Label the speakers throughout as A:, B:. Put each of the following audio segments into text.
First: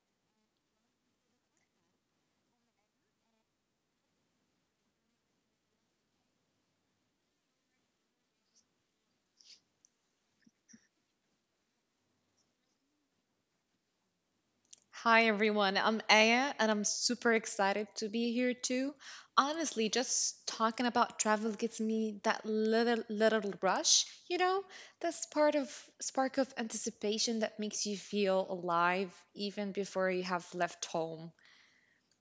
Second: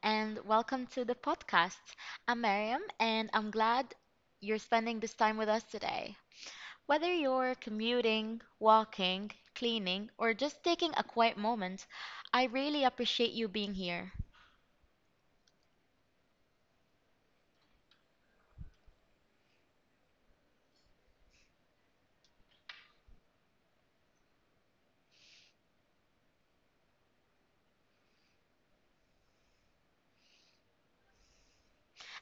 A: and welcome to the podcast. I'm Mariam, and I'm glad you're spending this time with us today. Whether you're commuting, walking, cleaning, or just taking a quiet moment, I really appreciate you being here.
B: Hi everyone, I'm Aya and I'm super excited to be here too. Honestly, just talking about travel gives me that little rush, that part of spark of anticipation that makes you feel alive even before you have left home.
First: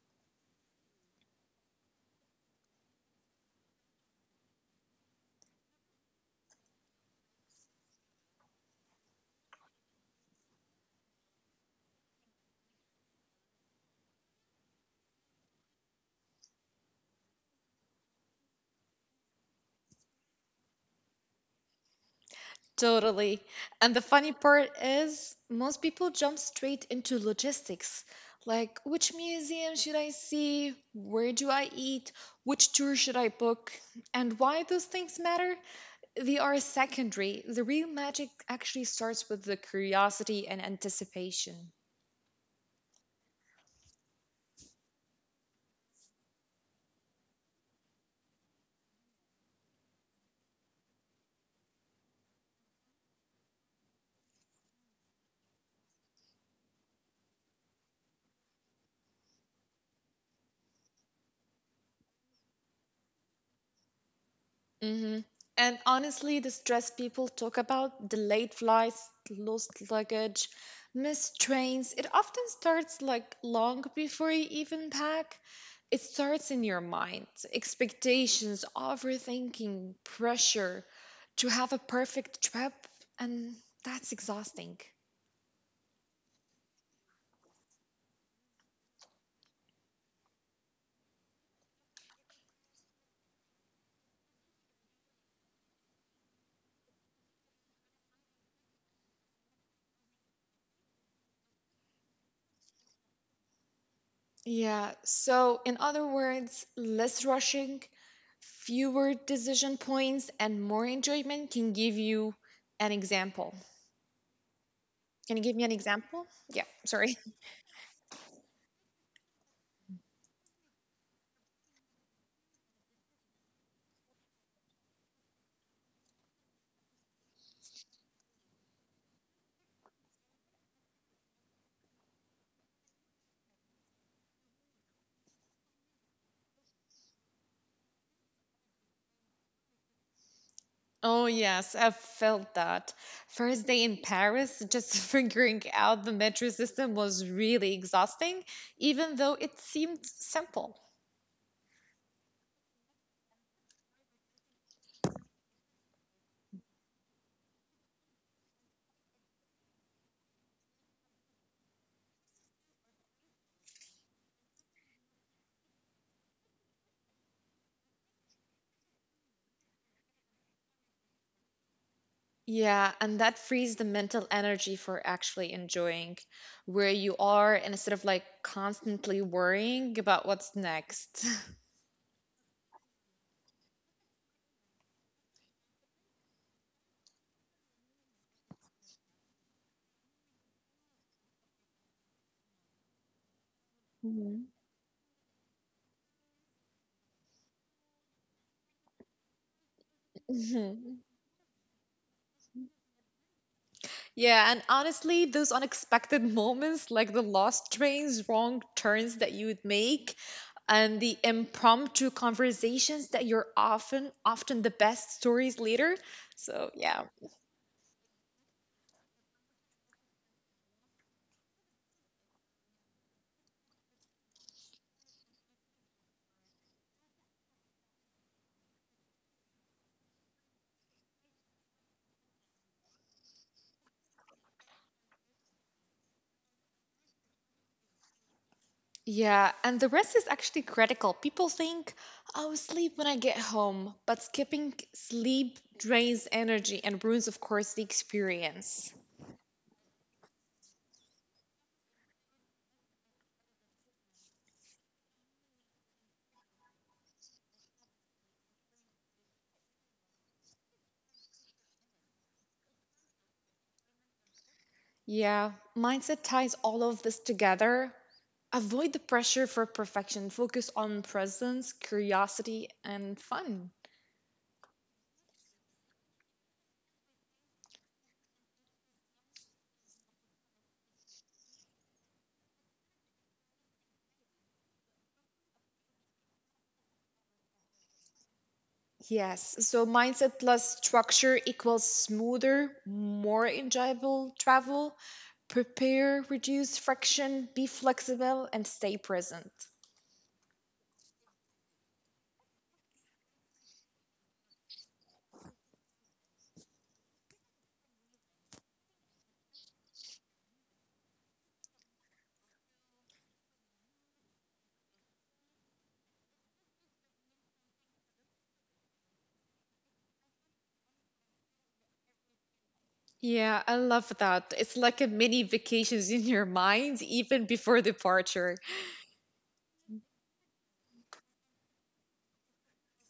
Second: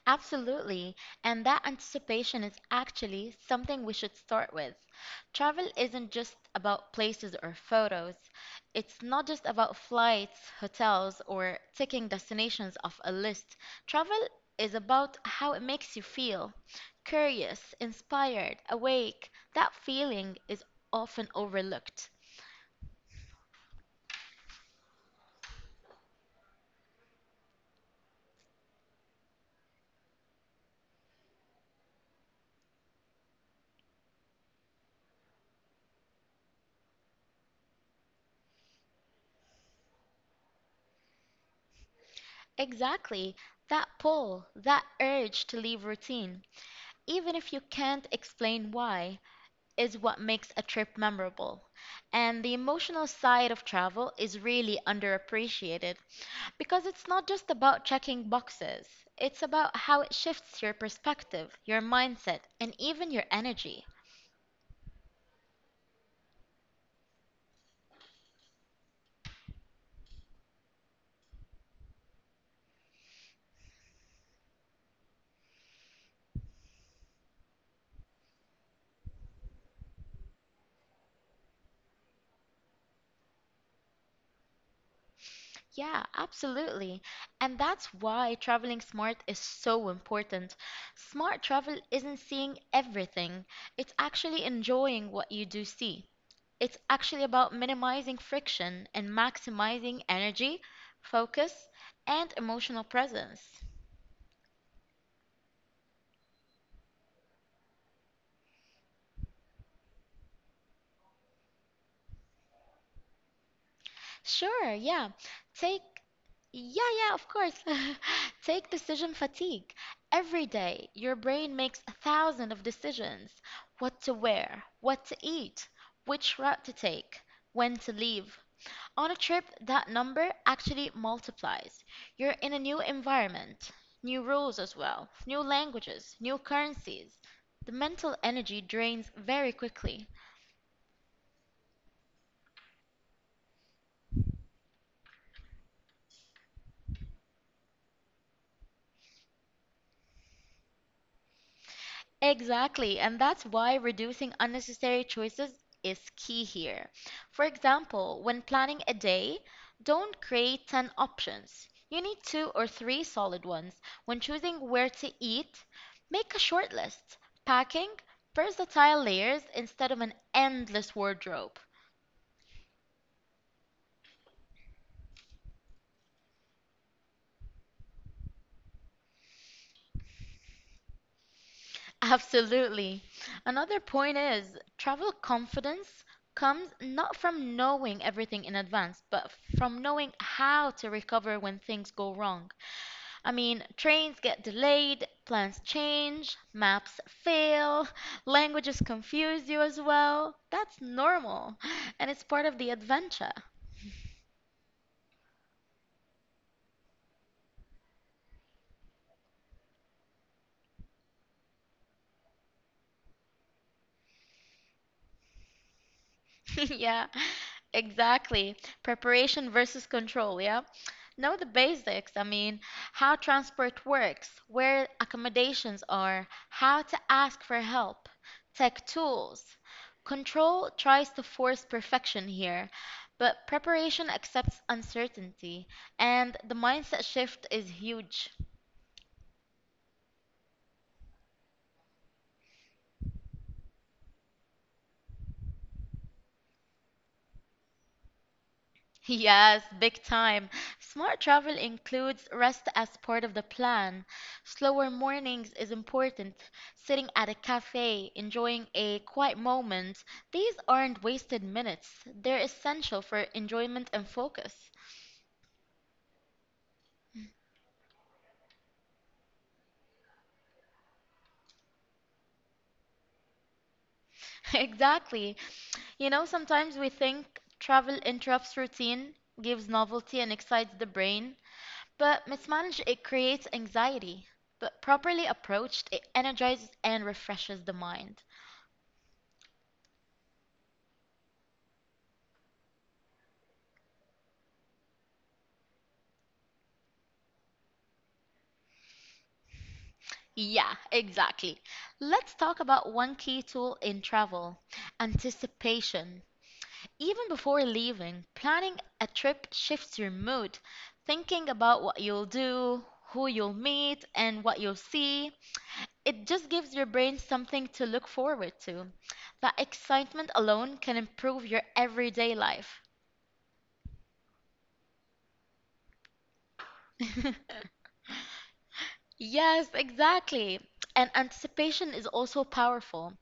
A: Absolutely. And that anticipation is actually something we should start with. Travel isn't just about places or photos. It's not just about flights, hotels, or ticking destinations off a list. Travel is about how it makes you feel curious, inspired, awake. That feeling is often overlooked.
B: Totally. And the funny part is, most people jump straight into logistics. Like, which museum should I see? Where do I eat? Which tour should I book? And why those things matter? They are secondary. The real magic actually starts with the curiosity and anticipation.
A: Exactly. That pull, that urge to leave routine, even if you can't explain why, is what makes a trip memorable. And the emotional side of travel is really underappreciated because it's not just about checking boxes, it's about how it shifts your perspective, your mindset, and even your energy.
B: Hmm. And honestly, the stress people talk about, delayed flights, lost luggage, missed trains, it often starts like long before you even pack. It starts in your mind, expectations, overthinking, pressure to have a perfect trip, and that's exhausting.
A: Yeah, absolutely. And that's why traveling smart is so important. Smart travel isn't seeing everything, it's actually enjoying what you do see. It's actually about minimizing friction and maximizing energy, focus, and emotional presence.
B: Yeah, so in other words, less rushing, fewer decision points and more enjoyment can give you an example.
A: Sure, yeah.
B: Can you give me an
A: Take
B: example? Yeah,
A: Yeah, yeah,
B: sorry.
A: of course. Take decision fatigue. Every day, your brain makes a thousand of decisions. What to wear, what to eat, which route to take, when to leave. On a trip, that number actually multiplies. You're in a new environment, new rules as well, new languages, new currencies. The mental energy drains very quickly.
B: Oh, yes, I felt that. First day in Paris, just figuring out the metro system was really exhausting, even though it seemed simple.
A: Exactly, and that's why reducing unnecessary choices is key here. For example, when planning a day, don't create 10 options. You need two or three solid ones. When choosing where to eat, make a short list. Packing, versatile layers instead of an endless wardrobe.
B: Yeah, and that frees the mental energy for actually enjoying where you are and instead of like constantly worrying about what's next.
A: Absolutely. Another point is travel confidence comes not from knowing everything in advance, but from knowing how to recover when things go wrong. I mean, trains get delayed, plans change, maps fail, languages confuse you as well. That's
B: Mhm.
A: normal, and it's part of the adventure.
B: Yeah, and honestly, those unexpected moments, like the lost trains, wrong turns that you would make, and the impromptu conversations that you're often the best stories later. So,
A: Yeah,
B: yeah.
A: exactly. Preparation versus control, yeah. Know the basics. I mean, how transport works, where accommodations are, how to ask for help, tech tools. Control tries to force perfection here, but preparation accepts uncertainty, and the mindset shift is huge.
B: Yeah, and the rest is actually critical. People think, "I'll sleep when I get home," but skipping sleep drains energy and ruins, of course, the experience.
A: Yes, big time. Smart travel includes rest as part of the plan. Slower mornings is important. Sitting at a cafe, enjoying a quiet moment. These aren't wasted minutes. They're essential for enjoyment and focus.
B: Yeah, mindset ties all of this together. Avoid the pressure for perfection. Focus on presence, curiosity, and fun.
A: Exactly. You know, sometimes we think travel interrupts routine, gives novelty, and excites the brain, but mismanaged, it creates anxiety. But properly approached, it energizes and refreshes the mind.
B: Yes, so mindset plus structure equals smoother, more enjoyable travel. Prepare, reduce friction, be flexible, and stay present.
A: Yeah, exactly. Let's talk about one key tool in travel anticipation. Even before leaving, planning a trip shifts your mood. Thinking about what you'll do, who you'll meet, and what you'll see, it just gives your brain something to look forward to. That excitement alone can improve your everyday life.
B: Yeah, I love that. It's like a mini vacations in your mind even before departure.
A: Yes, exactly. And anticipation is also powerful.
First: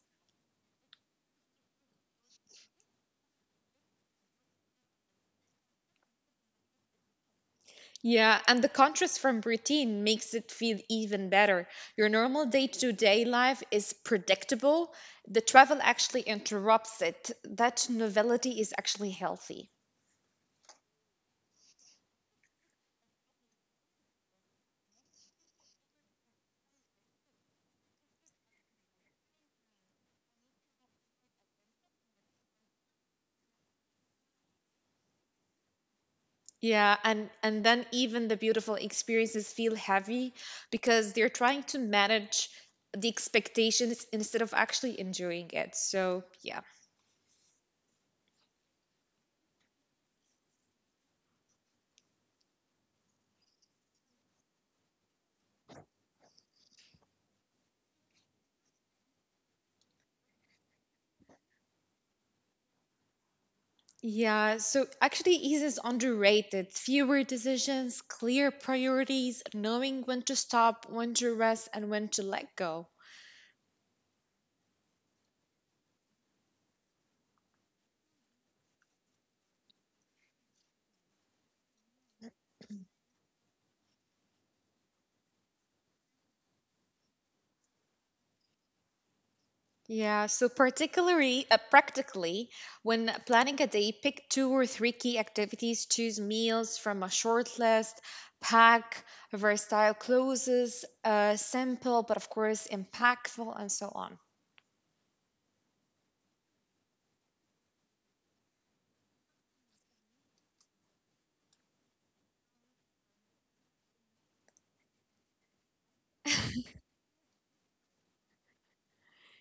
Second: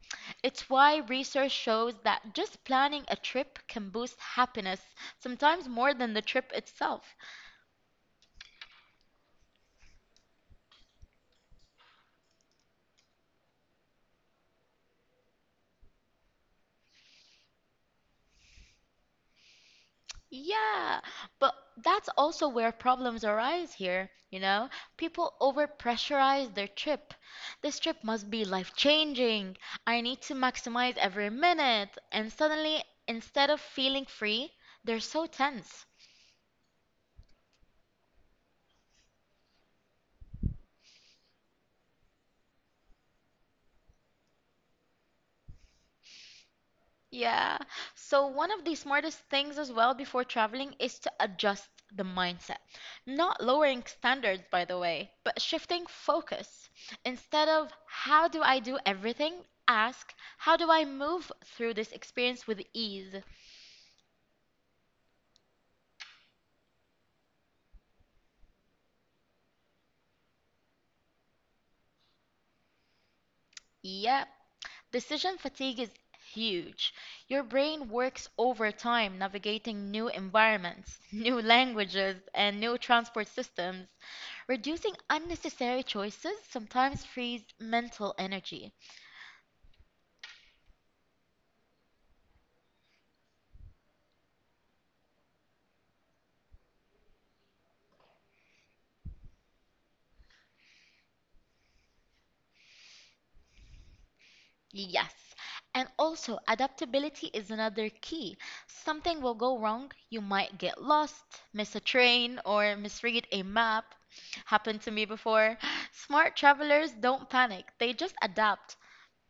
A: It's why research shows that just planning a trip can boost happiness, sometimes more than the trip itself.
B: Yeah, and the contrast from routine makes it feel even better. Your normal day-to-day life is predictable. The travel actually interrupts it. That novelty is actually healthy.
A: Yeah, but that's also where problems arise here, you know? People overpressurize their trip. This trip must be life-changing. I need to maximize every minute. And suddenly, instead of feeling free, they're so tense.
B: Yeah, and then even the beautiful experiences feel heavy because they're trying to manage the expectations instead of actually enjoying it. So, yeah.
A: Yeah. So one of the smartest things as well before traveling is to adjust the mindset. Not lowering standards, by the way, but shifting focus. Instead of how do I do everything, ask how do I move through this experience with ease?
B: Yeah, so actually, ease is underrated. Fewer decisions, clear priorities, knowing when to stop, when to rest, and when to let go.
A: Yep. Decision fatigue is huge. Your brain works overtime navigating new environments, new languages, and new transport systems. Reducing unnecessary choices sometimes frees mental energy.
B: Yeah, so particularly, practically, when planning a day, pick two or three key activities, choose meals from a short list, pack versatile clothes, simple but of course impactful, and so on.
A: Yes. And also, adaptability is another key. Something will go wrong, you might get lost, miss a train, or misread a map happened to me before. Smart travelers don't panic, they just adapt.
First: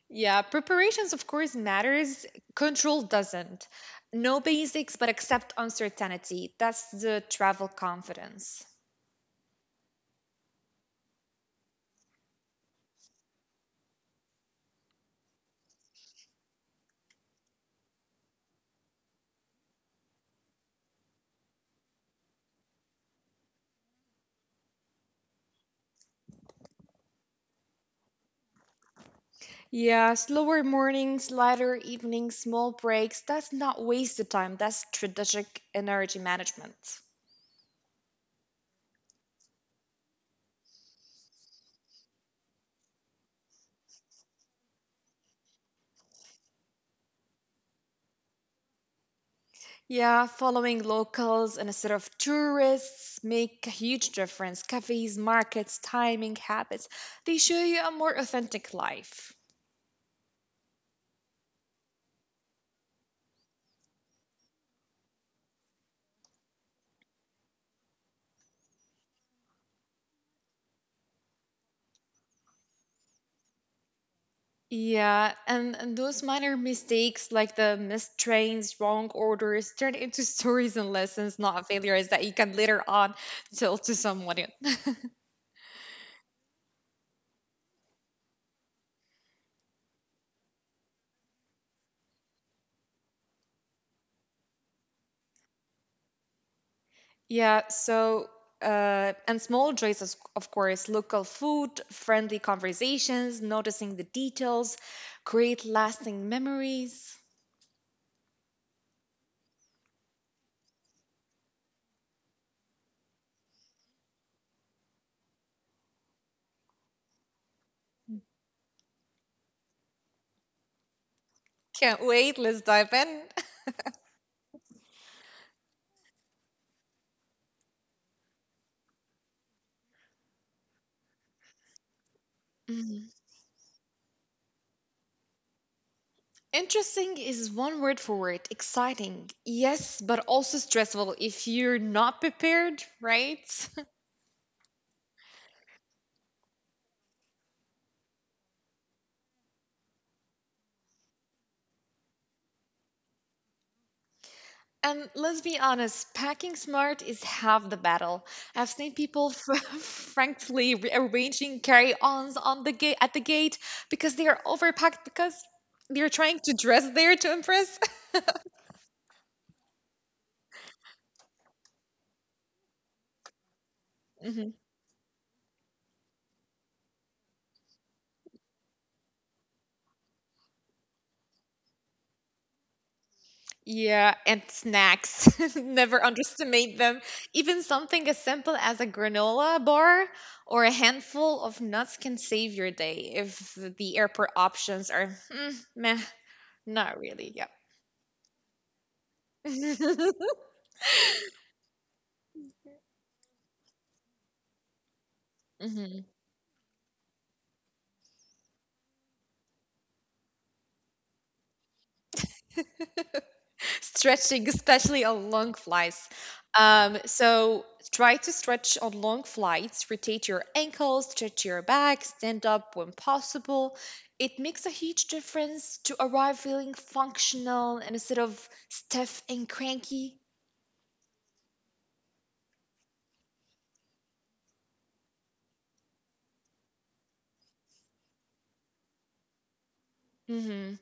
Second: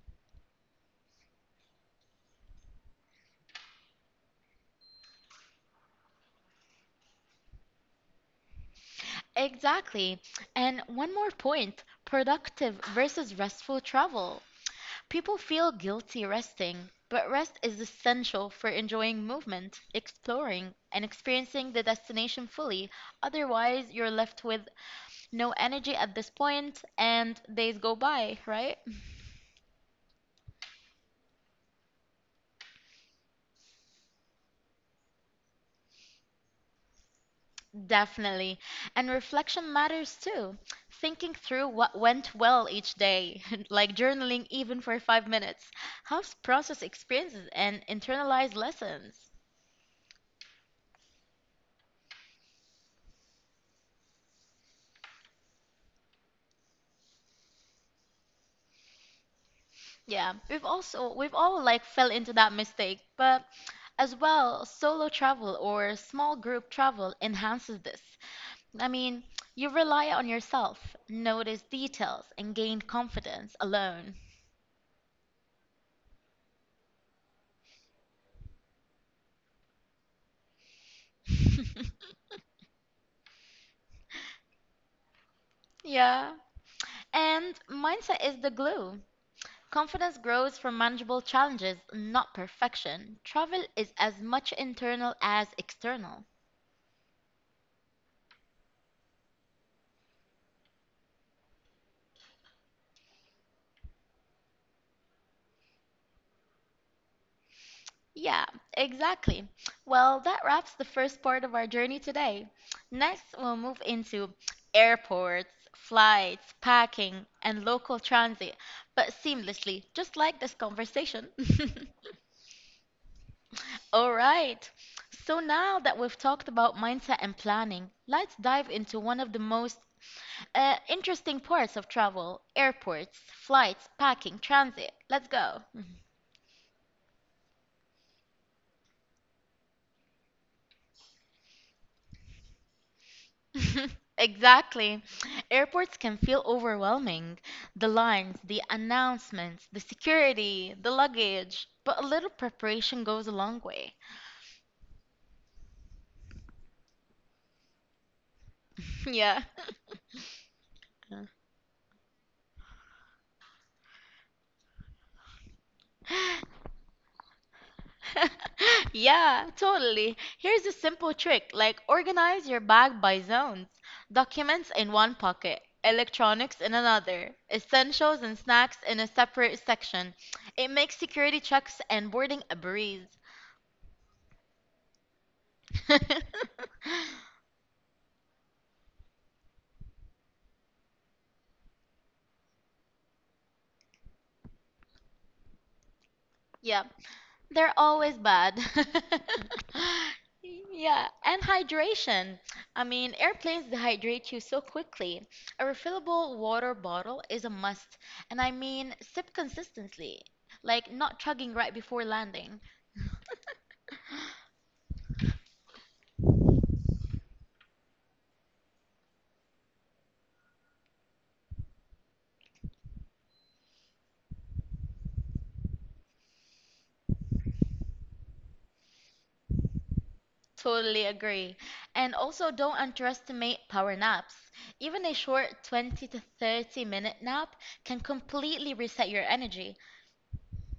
B: Yeah, preparations, of course, matters. Control doesn't. No basics, but accept uncertainty. That's the travel confidence.
A: Exactly. And one more point, productive versus restful travel. People feel guilty resting, but rest is essential for enjoying movement, exploring, and experiencing the destination fully. Otherwise, you're left with no energy at this point and days go by, right?
B: Yeah, slower mornings, lighter evenings, small breaks. That's not wasted time. That's strategic energy management.
A: Definitely. And reflection matters too. Thinking through what went well each day, like journaling even for 5 minutes, helps process experiences and internalize lessons.
B: Yeah, following locals and instead of tourists make a huge difference. Cafes, markets, timing, habits. They show you a more authentic life.
A: Yeah, we've all like fell into that mistake, but as well, solo travel or small group travel enhances this. I mean, you rely on yourself, notice details, and gain confidence alone.
B: Yeah, and those minor mistakes, like the missed trains, wrong orders, turn into stories and lessons, not failures that you can later on tell to someone.
A: Yeah. And mindset is the glue. Confidence grows from manageable challenges, not perfection. Travel is as much internal as external.
B: Yeah, so, and small joys, of course, local food, friendly conversations, noticing the details, create lasting memories.
A: Yeah, exactly. Well, that wraps the first part of our journey today. Next, we'll move into airports, flights, packing, and local transit, but seamlessly, just like this conversation.
B: Can't wait, let's dive in.
A: All right. So now that we've talked about mindset and planning, let's dive into one of the most interesting parts of travel, airports, flights, packing, transit. Let's go.
B: Interesting is one word for it. Exciting. Yes, but also stressful if you're not prepared, right?
A: Exactly. Airports can feel overwhelming. The lines, the announcements, the security, the luggage. But a little preparation goes a long way.
B: And let's be honest, packing smart is half the battle. I've seen people
A: Yeah.
B: frankly rearranging carry-ons on the gate at the gate because they are overpacked because they're trying to dress there to impress.
A: Yeah, totally. Here's a simple trick. Like organize your bag by zones. Documents in one pocket, electronics in another, essentials and snacks in a separate section. It makes security checks and boarding a breeze.
B: Yeah, and snacks. Never underestimate them. Even something as simple as a granola bar or a handful of nuts can save your day if the airport options are meh,
A: Yeah.
B: not really. Yeah.
A: They're always bad. Yeah, and hydration. I mean, airplanes dehydrate you so quickly. A
B: Mhm.
A: refillable water bottle is a must, and I mean, sip consistently, like not chugging right before landing.
B: Stretching, especially on long flights. So try to stretch on long flights, rotate your ankles, stretch your back, stand up when possible. It makes a huge difference to arrive feeling functional and instead of stiff and cranky.
A: Totally agree. And also, don't underestimate power naps. Even a short 20 to 30 minute nap can completely reset your energy.
B: Mm-hmm.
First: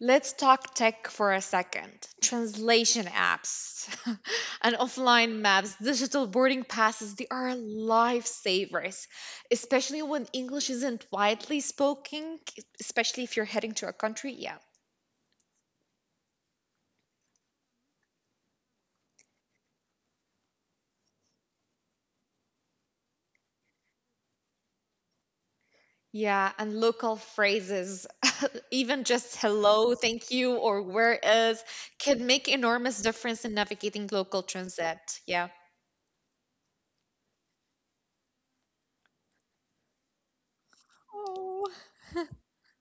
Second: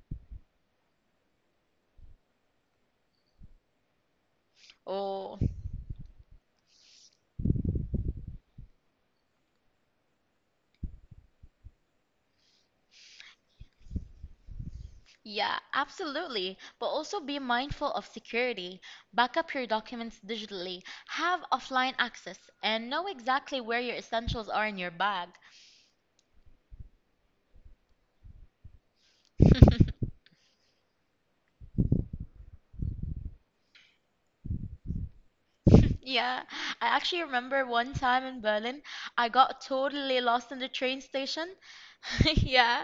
B: Let's talk tech for a second. Translation apps and offline
A: Oh.
B: maps, digital boarding passes, they are lifesavers, especially when English isn't widely spoken, especially if you're heading to a country. Yeah.
A: Yeah, absolutely. But also be mindful of security. Back up your documents digitally, have offline access, and know exactly where your essentials are in your bag.
B: Yeah, and local phrases, even just hello, thank you, or where is, can make enormous difference in navigating local transit. Yeah.
A: Yeah, I actually remember one time in Berlin, I got totally lost in the train station.
B: Oh.
A: Yeah,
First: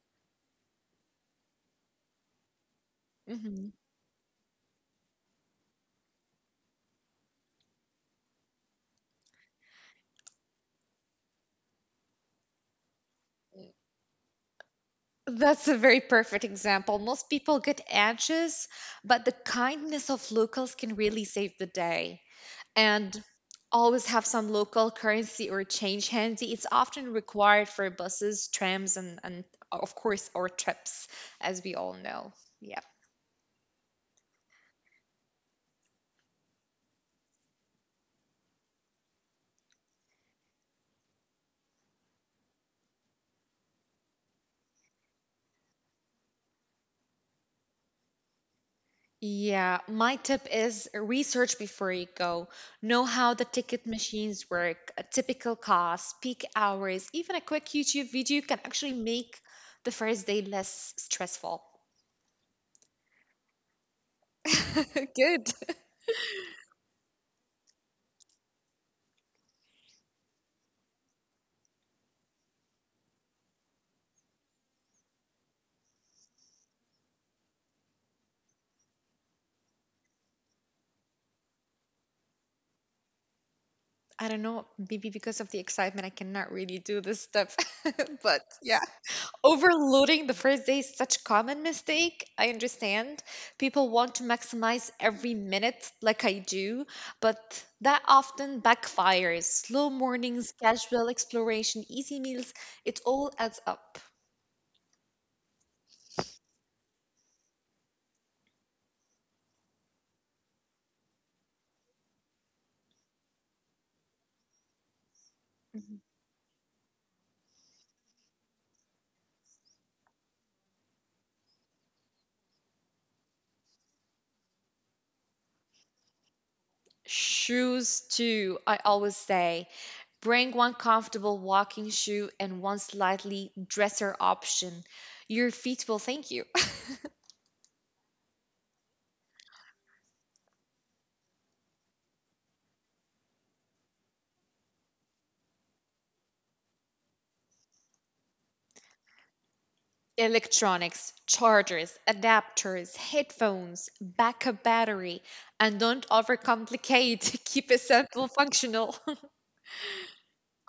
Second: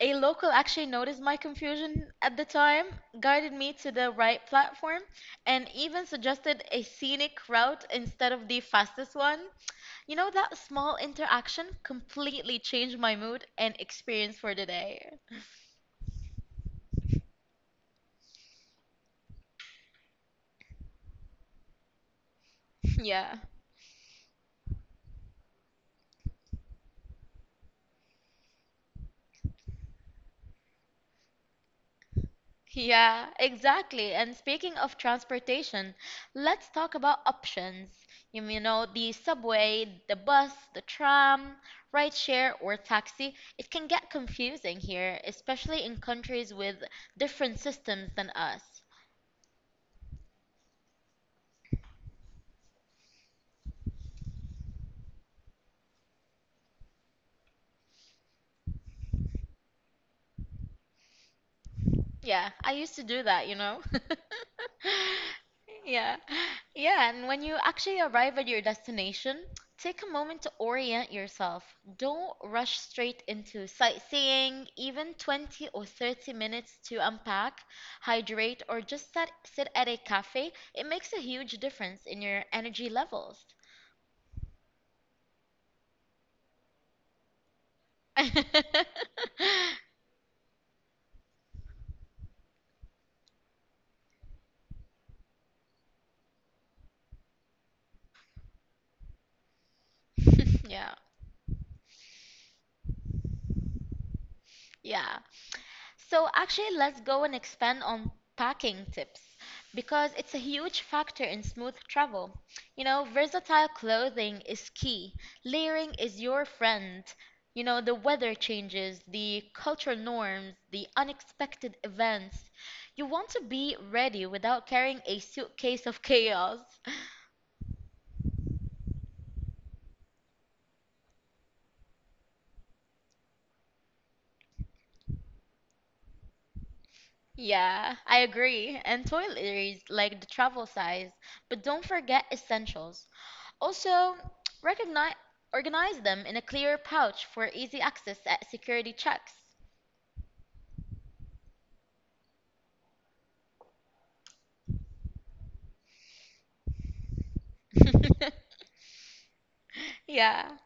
A: a local actually noticed my confusion at the time, guided me
B: Mhm.
A: to the right platform, and even suggested a scenic route instead of the fastest one. You know, that small interaction completely changed my mood and experience for the day.
B: That's a very perfect example. Most people get anxious, but the kindness of locals can really save the day. And
A: Yeah.
B: always have some local currency or change handy. It's often required for buses, trams, and of course, our trips, as we all know. Yeah.
A: Yeah, exactly. And speaking of transportation, let's talk about options. You know, the subway, the bus, the tram, rideshare, or taxi. It can get confusing here, especially in countries with different systems than us.
B: Yeah, my tip is research before you go. Know how the ticket machines work, a typical cost, peak hours, even a quick YouTube video can actually make the first day less stressful.
A: Yeah, I used to do that, you know?
B: Good.
A: Yeah. Yeah, and when you actually arrive at your destination, take a moment to orient yourself. Don't rush straight into sightseeing, even 20 or 30 minutes to unpack, hydrate, or just sit at a cafe. It makes a huge difference in your energy levels.
B: I don't know, maybe because of the excitement, I cannot really do this stuff, but yeah. Overloading the first day is such a common mistake. I understand. People want to maximize every minute like I do, but that often backfires. Slow mornings,
A: Yeah.
B: casual exploration, easy meals, it all adds up.
A: Yeah. So actually, let's go and expand on packing tips because it's a huge factor in smooth travel. You know, versatile clothing is key.
B: Mhm.
A: Layering is your friend. You know, the weather changes, the cultural norms, the unexpected events. You want to be ready without carrying a suitcase of chaos.
B: Shoes too, I always say. Bring one comfortable walking shoe and one slightly dresser option. Your feet will thank you.
A: Yeah, I agree. And toiletries, like the travel size. But don't forget essentials. Also, recognize, organize them in a clear pouch for easy access at security checks.
B: Electronics, chargers, adapters, headphones, backup battery, and don't overcomplicate. Keep it simple, functional.
A: Yeah.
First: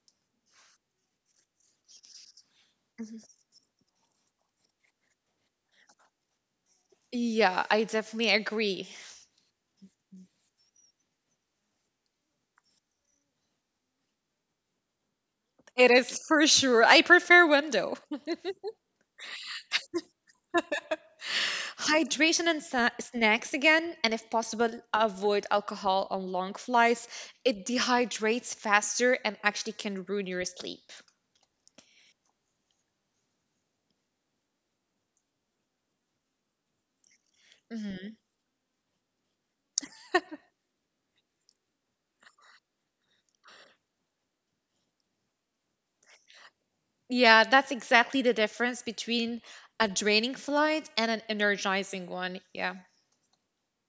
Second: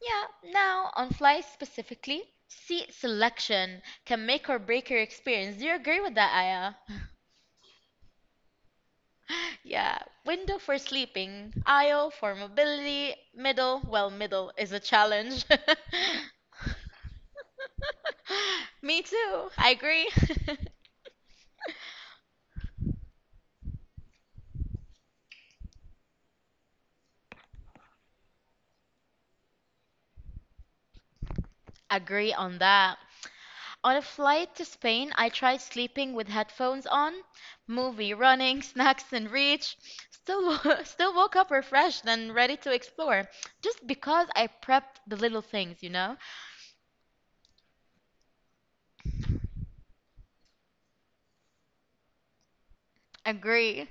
A: Yeah. Now, on flights specifically, seat selection can make or break your experience. Do you agree with that, Aya?
B: Yeah, I definitely agree.
A: Yeah. Window for sleeping, aisle for mobility, middle, well, middle is a challenge.
B: It is for sure. I prefer window.
A: Me too. I agree.
B: Hydration and snacks again, and if possible, avoid alcohol on long flights. It dehydrates faster and actually can ruin your sleep.
A: Agree on that. On a flight to Spain I tried sleeping with headphones on, movie
B: Mm-hmm.
A: running, snacks in reach. Still woke up refreshed and ready to explore, just because I prepped the little things, you know?
B: Yeah, that's exactly the difference between a draining flight and an energizing one. Yeah.
A: Agree.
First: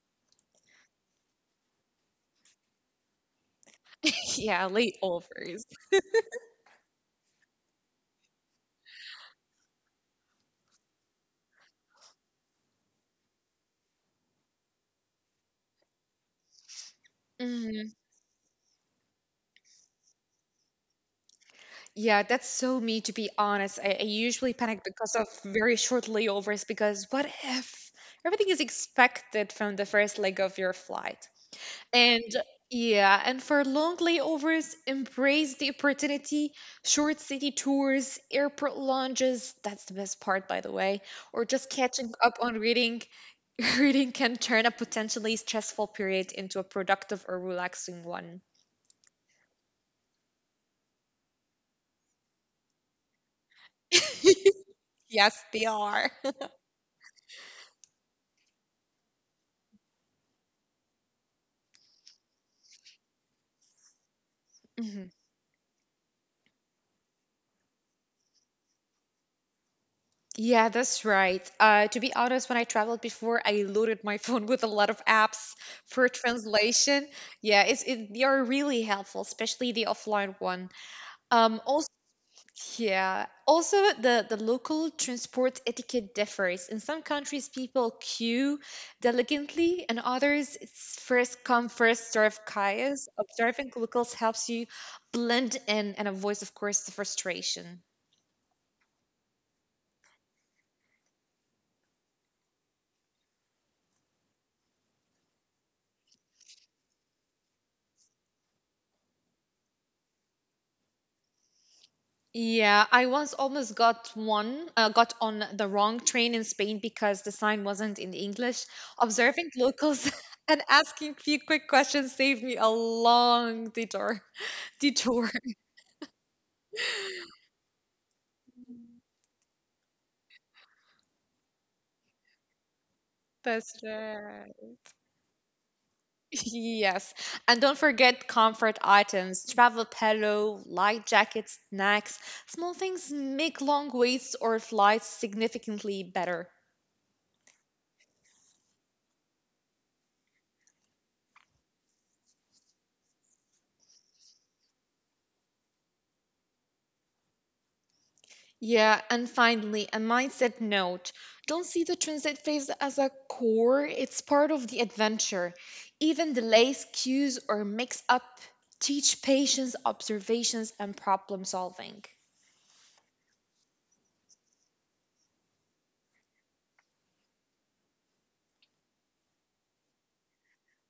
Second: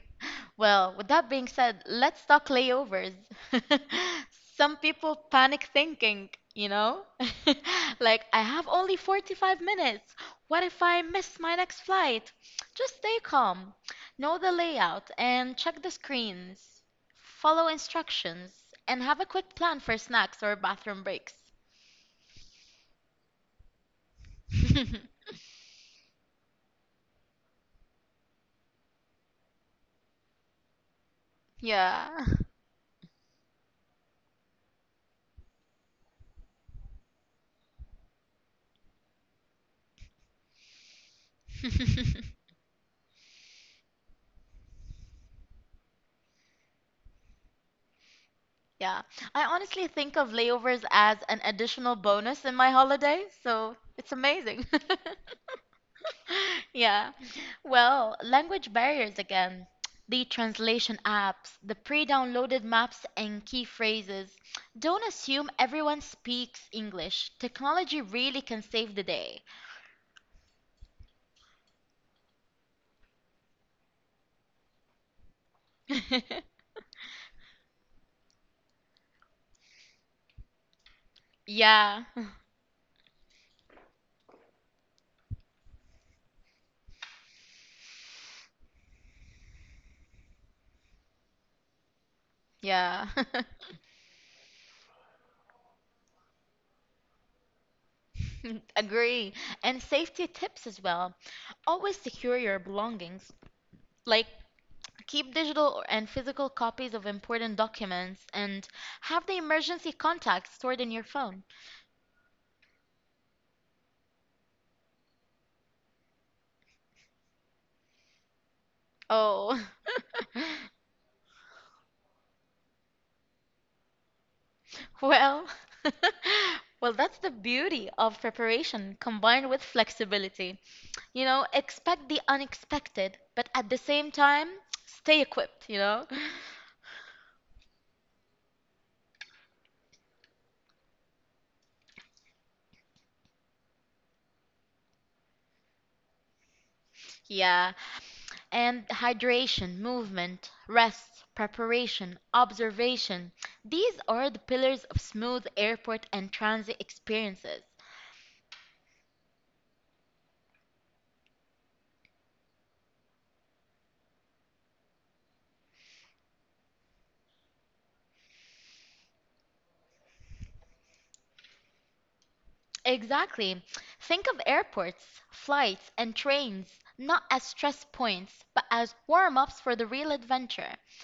A: Well, with that being said, let's talk layovers.
B: Yeah,
A: Some
B: late
A: people panic
B: overs.
A: thinking, you know? Like, I have only 45 minutes. What if I miss my next flight? Just stay calm, know the layout, and check the screens. Follow
B: Mhm.
A: instructions, and have a quick plan for snacks or bathroom breaks.
B: Yeah, that's so me to be honest. I usually panic because of very short layovers because what if everything is expected from the first leg of your flight? And
A: Yeah.
B: yeah, and for long layovers, embrace the opportunity, short city tours, airport lounges, that's the best part by the way, or just catching up on reading. Reading can turn a potentially stressful period into a productive or relaxing one.
A: Yeah, I honestly think of layovers as an additional bonus in my holiday, so it's amazing.
B: Yes, they are.
A: Yeah. Well, language barriers again. The translation apps, the pre-downloaded maps and key phrases. Don't
B: Mhm.
A: assume everyone speaks English. Technology really can save the day.
B: Yeah, that's right. To be honest, when I traveled before, I loaded my phone with a lot of apps for translation. Yeah, they are really helpful, especially the offline one. Um,
A: Yeah.
B: Yeah. Also, the local transport etiquette differs. In some countries, people queue diligently, and others, it's first come, first serve
A: Yeah.
B: kayas. Observing locals helps you blend in and avoid, of course, the frustration.
A: Agree. And safety tips as well. Always secure your belongings. Like keep digital and physical copies of important documents, and have the emergency contacts stored in your phone.
B: Yeah, I once almost got on the wrong train in Spain because the sign wasn't in English. Observing
A: Oh,
B: locals and asking few quick questions saved me a long detour. Detour.
A: well, well, that's the beauty of preparation combined with flexibility. You know, expect the unexpected, but at the
B: That's
A: same time,
B: right.
A: stay equipped, you know?
B: Yes. And don't forget comfort items, travel pillow, light jackets, snacks. Small things make long waits or flights significantly better.
A: Yeah. And hydration, movement, rest, preparation, observation, these are the pillars of smooth airport and transit experiences.
B: Yeah, and finally, a mindset note. Don't see the transit phase as a core, it's part of the adventure. Even delays, queues, or mix up teach patience, observations, and problem solving.
A: Exactly. Think of airports, flights, and trains not as stress points, but as warm ups for the real adventure.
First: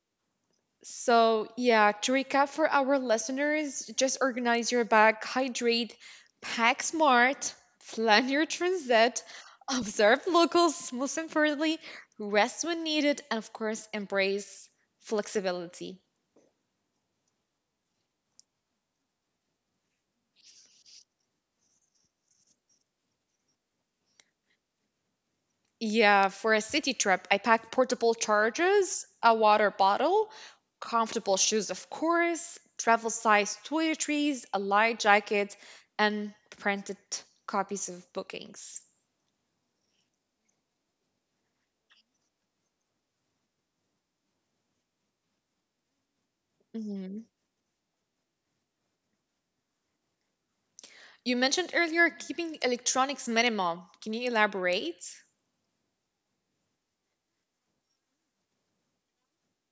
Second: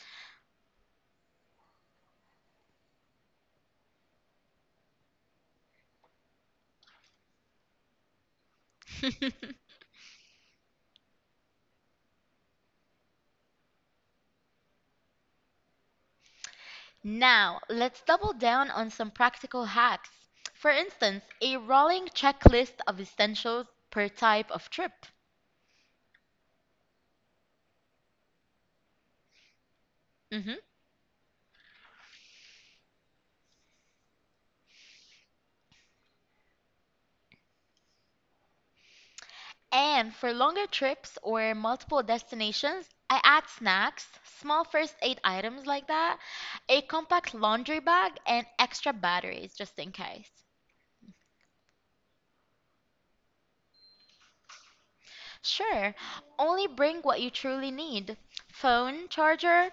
B: So, yeah, to recap for our listeners, just organize your bag, hydrate, pack smart, plan your transit, observe locals, most importantly, rest when needed, and of course, embrace flexibility.
A: Now, let's double down on some practical hacks. For instance, a rolling checklist of essentials per type of trip.
B: Yeah, for a city trip, I packed portable chargers, a water bottle,
A: Mm-hmm.
B: comfortable shoes, of course, travel size toiletries, a light jacket, and printed copies of bookings.
A: And for longer trips or multiple destinations, I add snacks, small first aid items like that, a
B: Mm-hmm.
A: compact laundry bag, and extra batteries just in case.
B: You mentioned earlier keeping electronics minimal. Can you elaborate?
A: Sure, only bring what you truly need phone, charger,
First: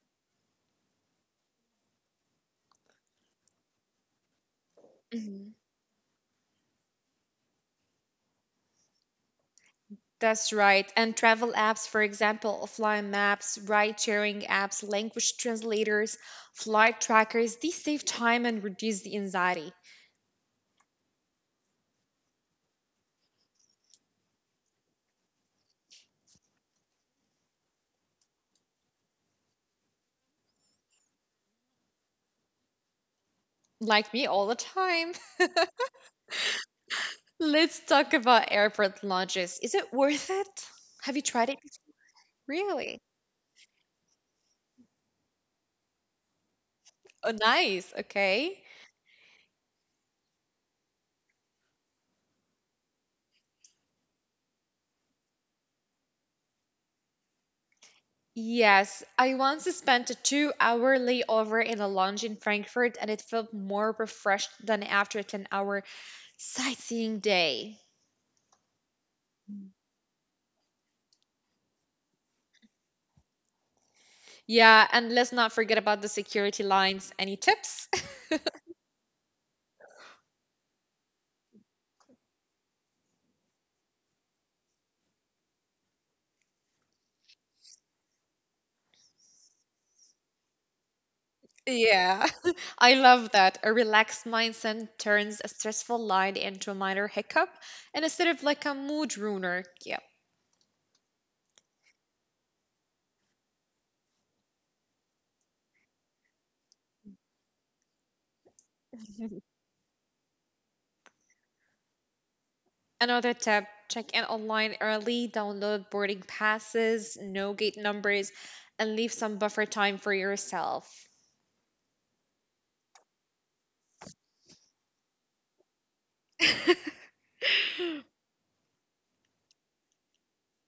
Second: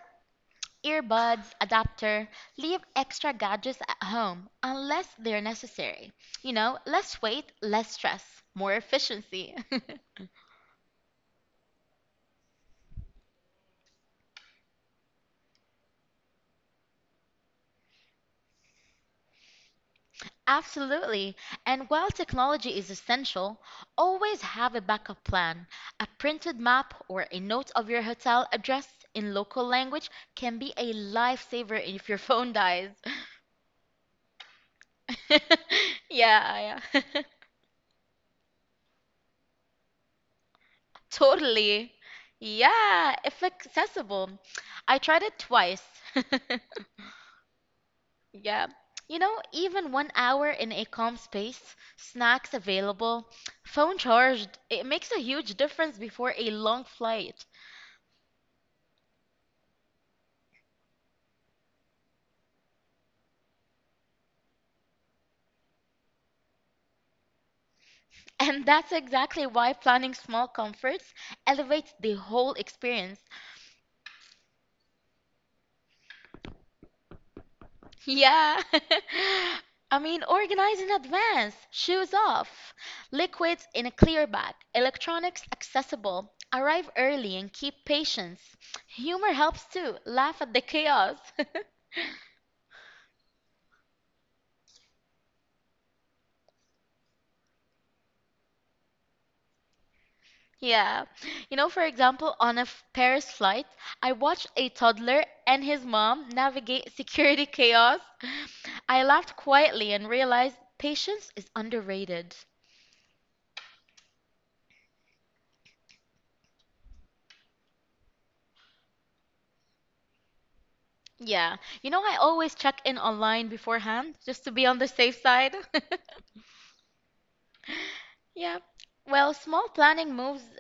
A: earbuds, adapter. Leave extra gadgets at home unless they're
B: Mhm.
A: necessary. You know, less weight, less stress, more efficiency.
B: That's right. And travel apps, for example, offline maps, ride sharing apps, language translators, flight trackers, these save time and reduce the anxiety.
A: Absolutely. And while technology is essential, always have a backup plan. A printed map or a note of your hotel address in local language can be a lifesaver if your phone dies.
B: Like me all the time.
A: Yeah, yeah.
B: Let's talk about airport lounges. Is it worth it? Have you tried it
A: Totally.
B: before? Really?
A: Yeah, if accessible. I tried it twice.
B: Oh, nice. Okay.
A: Yeah. You know, even 1 hour in a calm space, snacks available, phone charged, it makes a huge difference before a long flight.
B: Yes, I once spent a 2-hour layover in a lounge in Frankfurt and it felt more refreshed than after a 10-hour sightseeing day.
A: And that's exactly why planning small comforts elevates the whole experience.
B: Yeah, and let's not forget about the security lines. Any tips?
A: Yeah. I mean, organize in advance, shoes off, liquids in a clear bag, electronics accessible, arrive early and keep patience. Humor helps too, laugh at the chaos.
B: Yeah, I love that. A relaxed mindset turns a stressful line into a minor hiccup and instead of like a mood ruiner. Yep.
A: Yeah. You know, for example, on a Paris flight, I watched a toddler and his mom navigate security chaos. I laughed quietly and realized patience is underrated.
B: Another tip check in online early, download boarding passes, no gate numbers, and leave some buffer time for yourself.
A: Yeah. You know, I always check in online beforehand just to be on the safe side. Yeah. Well, small planning moves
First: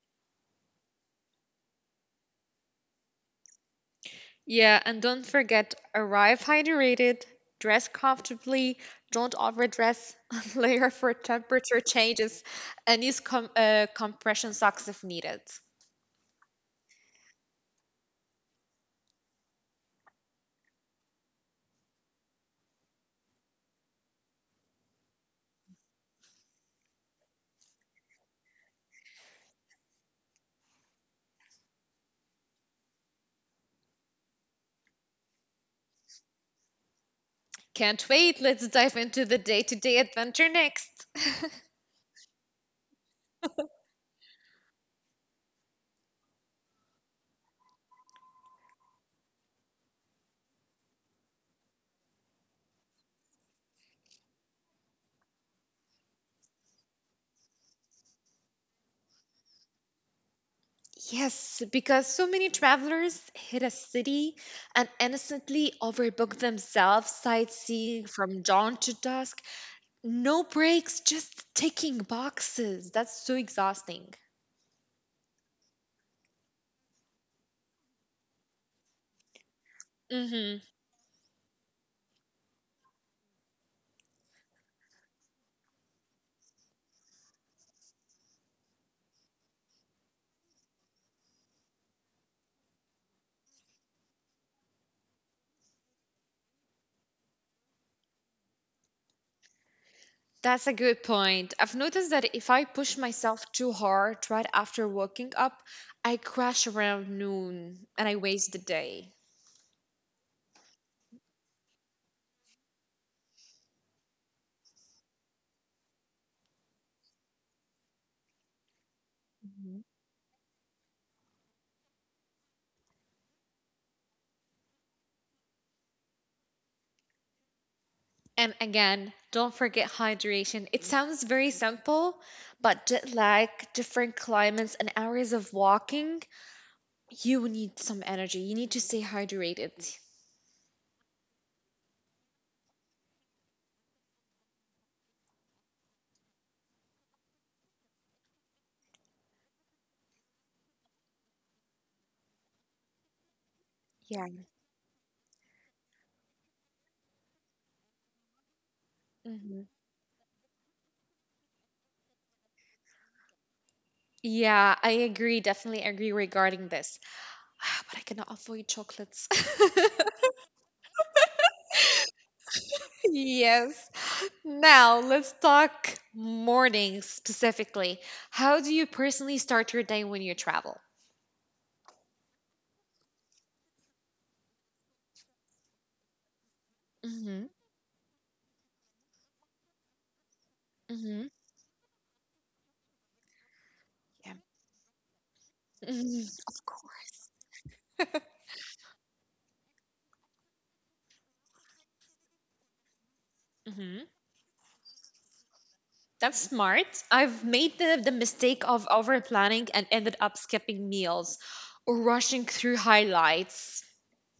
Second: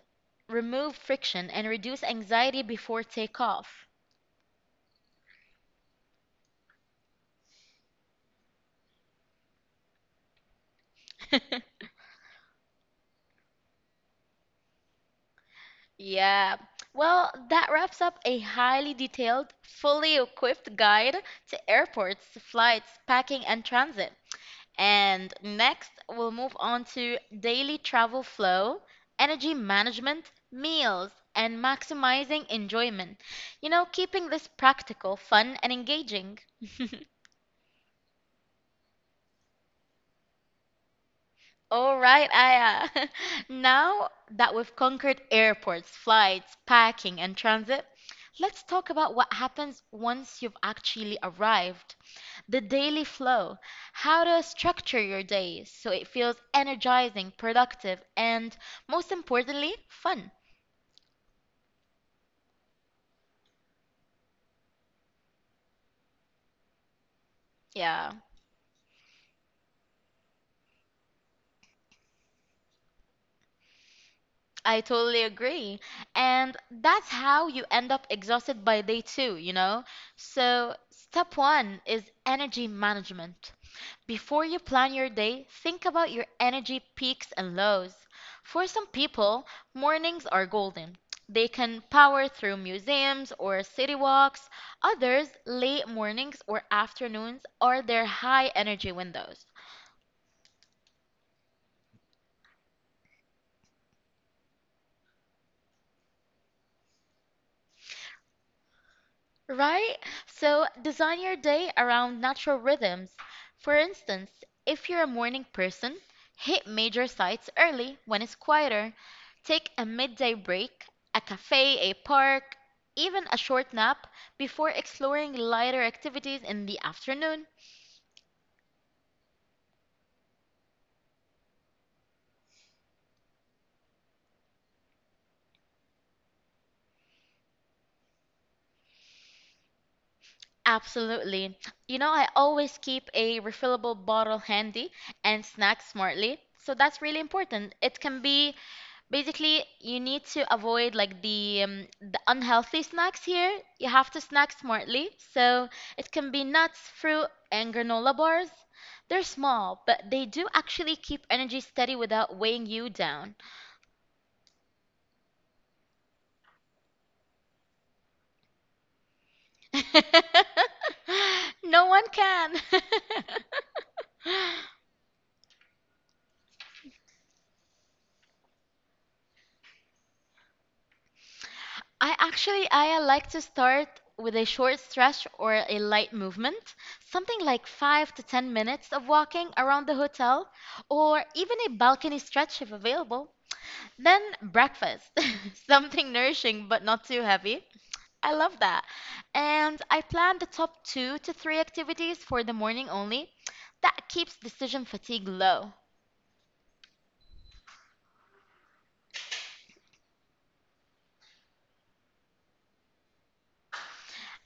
A: remove friction and reduce anxiety before takeoff.
B: Yeah, and don't forget arrive hydrated, dress comfortably, don't overdress, layer for temperature changes, and use compression socks if needed.
A: Yeah. Well, that wraps up a highly detailed, fully equipped guide to airports, flights, packing, and transit. And next, we'll move on to daily travel flow, energy management, meals, and maximizing enjoyment. You know, keeping this practical, fun, and engaging.
B: Can't wait! Let's dive into the day to day adventure next.
A: All right, Aya. Now that we've conquered airports, flights, packing, and transit, let's talk about what happens once you've actually arrived. The daily flow, how to structure your day so it feels energizing, productive, and most importantly, fun.
B: Yes, because so many travelers hit a city and innocently overbook themselves, sightseeing
A: Yeah,
B: from dawn to dusk. No breaks, just ticking boxes. That's so exhausting.
A: I totally agree. And that's how you end up exhausted by day two, you know?
B: Hmm.
A: So, step one is energy management. Before you plan your day, think about your energy peaks and lows. For some people, mornings are golden. They can power through museums or city walks. Others, late mornings or afternoons are their high energy windows.
B: That's a good point. I've noticed that if I push myself too hard right after waking up, I crash around noon and I waste the day.
A: Right? So design your day around natural rhythms. For instance, if you're a morning person, hit major sites early when it's quieter. Take a midday break, a cafe, a park, even a short nap before exploring lighter activities in the afternoon.
B: And again, don't forget hydration. It sounds very simple, but jet lag, different climates, and hours of walking, you need some energy. You need to stay hydrated.
A: Absolutely. You know, I always keep a refillable bottle handy and snack smartly. So that's really important. It can be Basically, you need to avoid like the unhealthy snacks here. You have to
B: Yeah.
A: snack smartly. So it can be nuts, fruit, and granola bars. They're
B: Hmm.
A: small, but they do actually keep energy steady without weighing you down.
B: Yeah, I agree. Definitely agree regarding this. But I cannot avoid chocolates.
A: No one can.
B: Yes. Now let's talk mornings specifically. How do you personally start your day when you travel?
A: I like to start with a short stretch or a light movement, something
B: Mm-hmm.
A: like 5 to 10 minutes of walking around the hotel or
B: Mm-hmm.
A: even a balcony stretch if available. Then
B: Yeah.
A: breakfast, something
B: Hmm.
A: nourishing
B: Of
A: but not
B: course.
A: too heavy. I love that. And I plan the top 2 to 3 activities for the morning only. That keeps decision fatigue low.
B: That's smart. I've made the mistake of over planning and ended up skipping meals or rushing through highlights.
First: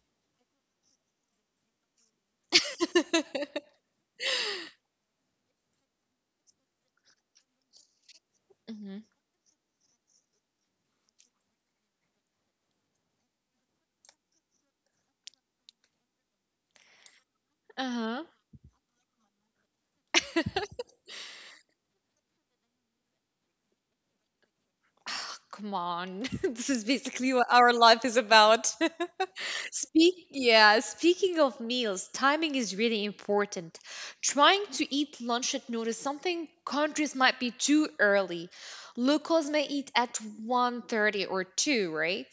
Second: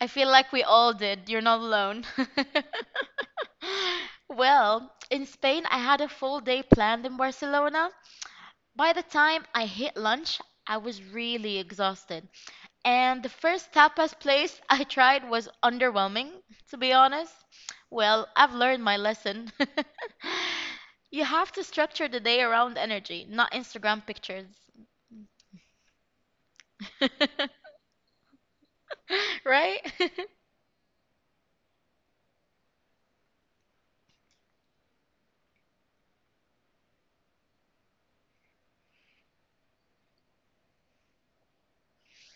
A: I feel like we all did. You're not alone. Well, in Spain I had a full day planned in Barcelona. By the
B: Hmm.
A: time I hit lunch, I was really exhausted. And the first tapas place I tried was underwhelming, to be honest.
B: Uh-huh.
A: Well, I've learned my lesson. You have to structure the day around energy, not Instagram pictures.
B: Ah, come on. This is basically what our life is about.
A: Right?
B: Yeah, speaking of meals, timing is really important. Trying to eat lunch at noon is something countries might be too early. Locals may eat at 1:30 or 2, right?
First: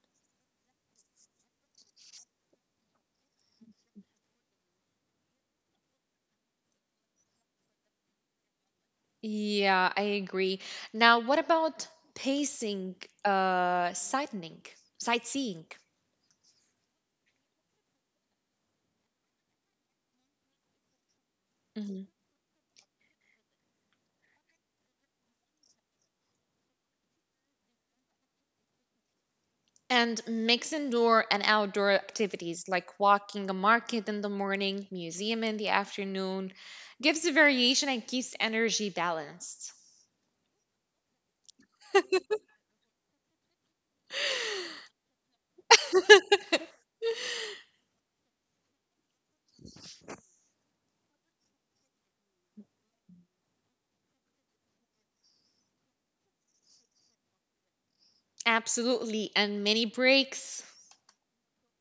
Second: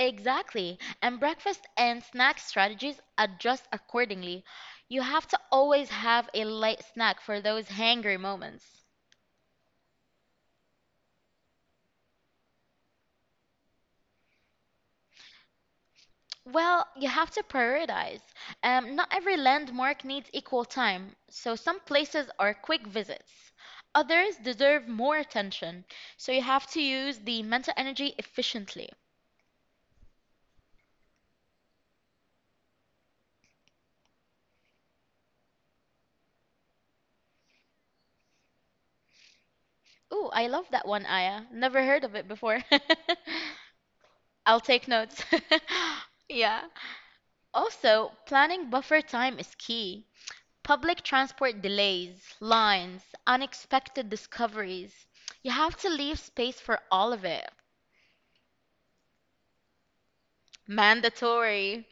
A: Exactly. And breakfast and snack strategies adjust accordingly. You have to always have a light snack for those hangry moments.
B: Yeah, I agree. Now, what about pacing, uh, sightening, sightseeing.
A: Well, you have to prioritize. Not every landmark needs equal time, so some
B: Mhm.
A: places are quick visits. Others deserve more attention, so you have to use the mental energy efficiently.
B: And mix indoor and outdoor activities like walking a market in the morning, museum in the afternoon, gives a variation and keeps energy balanced.
A: Ooh, I love that one, Aya. Never heard of it before. I'll take notes. Yeah. Also, planning buffer time is key. Public transport delays, lines, unexpected discoveries. You have to leave space for all of it.
B: Absolutely, and many breaks.
A: Mandatory.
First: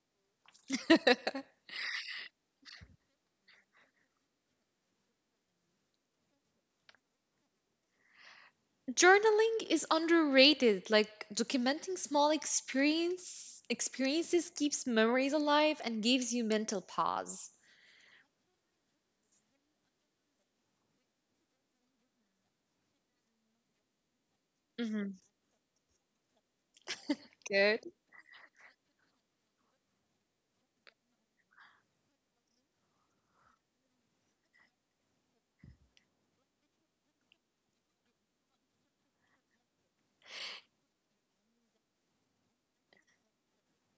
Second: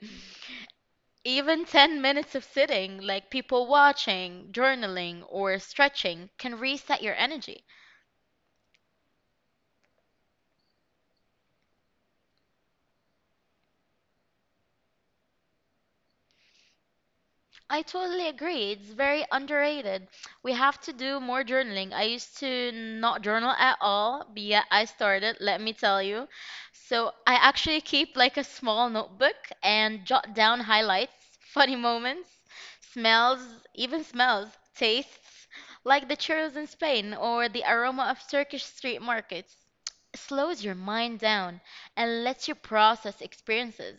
A: Even 10 minutes of sitting, like people watching, journaling, or stretching, can reset your energy.
B: Journaling is underrated. Like documenting small experiences keeps memories alive and gives you mental pause.
A: I totally agree. It's very underrated. We have to do more journaling. I used to not journal at all, but yeah, I
B: Hmm.
A: started, let me tell you. So I actually
B: Good.
A: keep like a small notebook and jot down highlights, funny moments, smells, even smells, tastes, like the churros in Spain or the aroma of Turkish street markets. It slows your mind down and lets you process experiences.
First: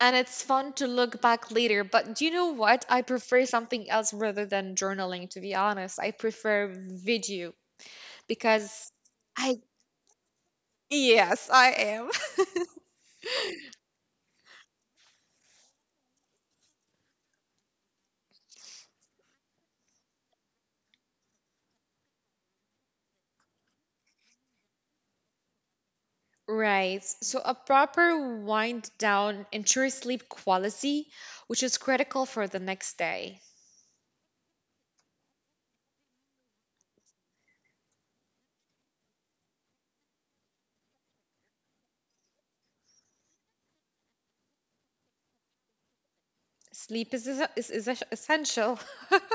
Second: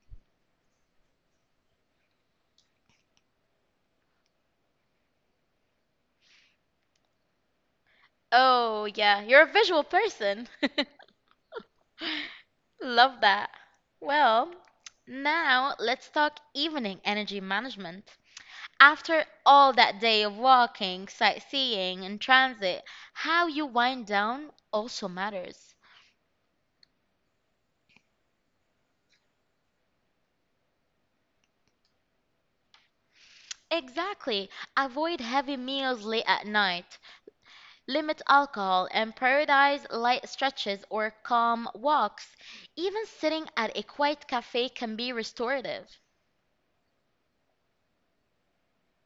B: And it's fun to look back later. But do you know what? I prefer something else rather than journaling, to be honest. I prefer video because
A: Oh, yeah, you're
B: I—
A: a visual person.
B: Yes, I am.
A: Love that. Well, now let's talk evening energy management. After all that day of walking, sightseeing, and transit, how you wind down also matters.
B: Right. So a proper wind down ensures sleep quality, which is critical for the next day.
A: Exactly. Avoid heavy meals late at night. Limit alcohol and prioritize light stretches or calm walks. Even sitting at a quiet cafe can be restorative.
B: Sleep is essential.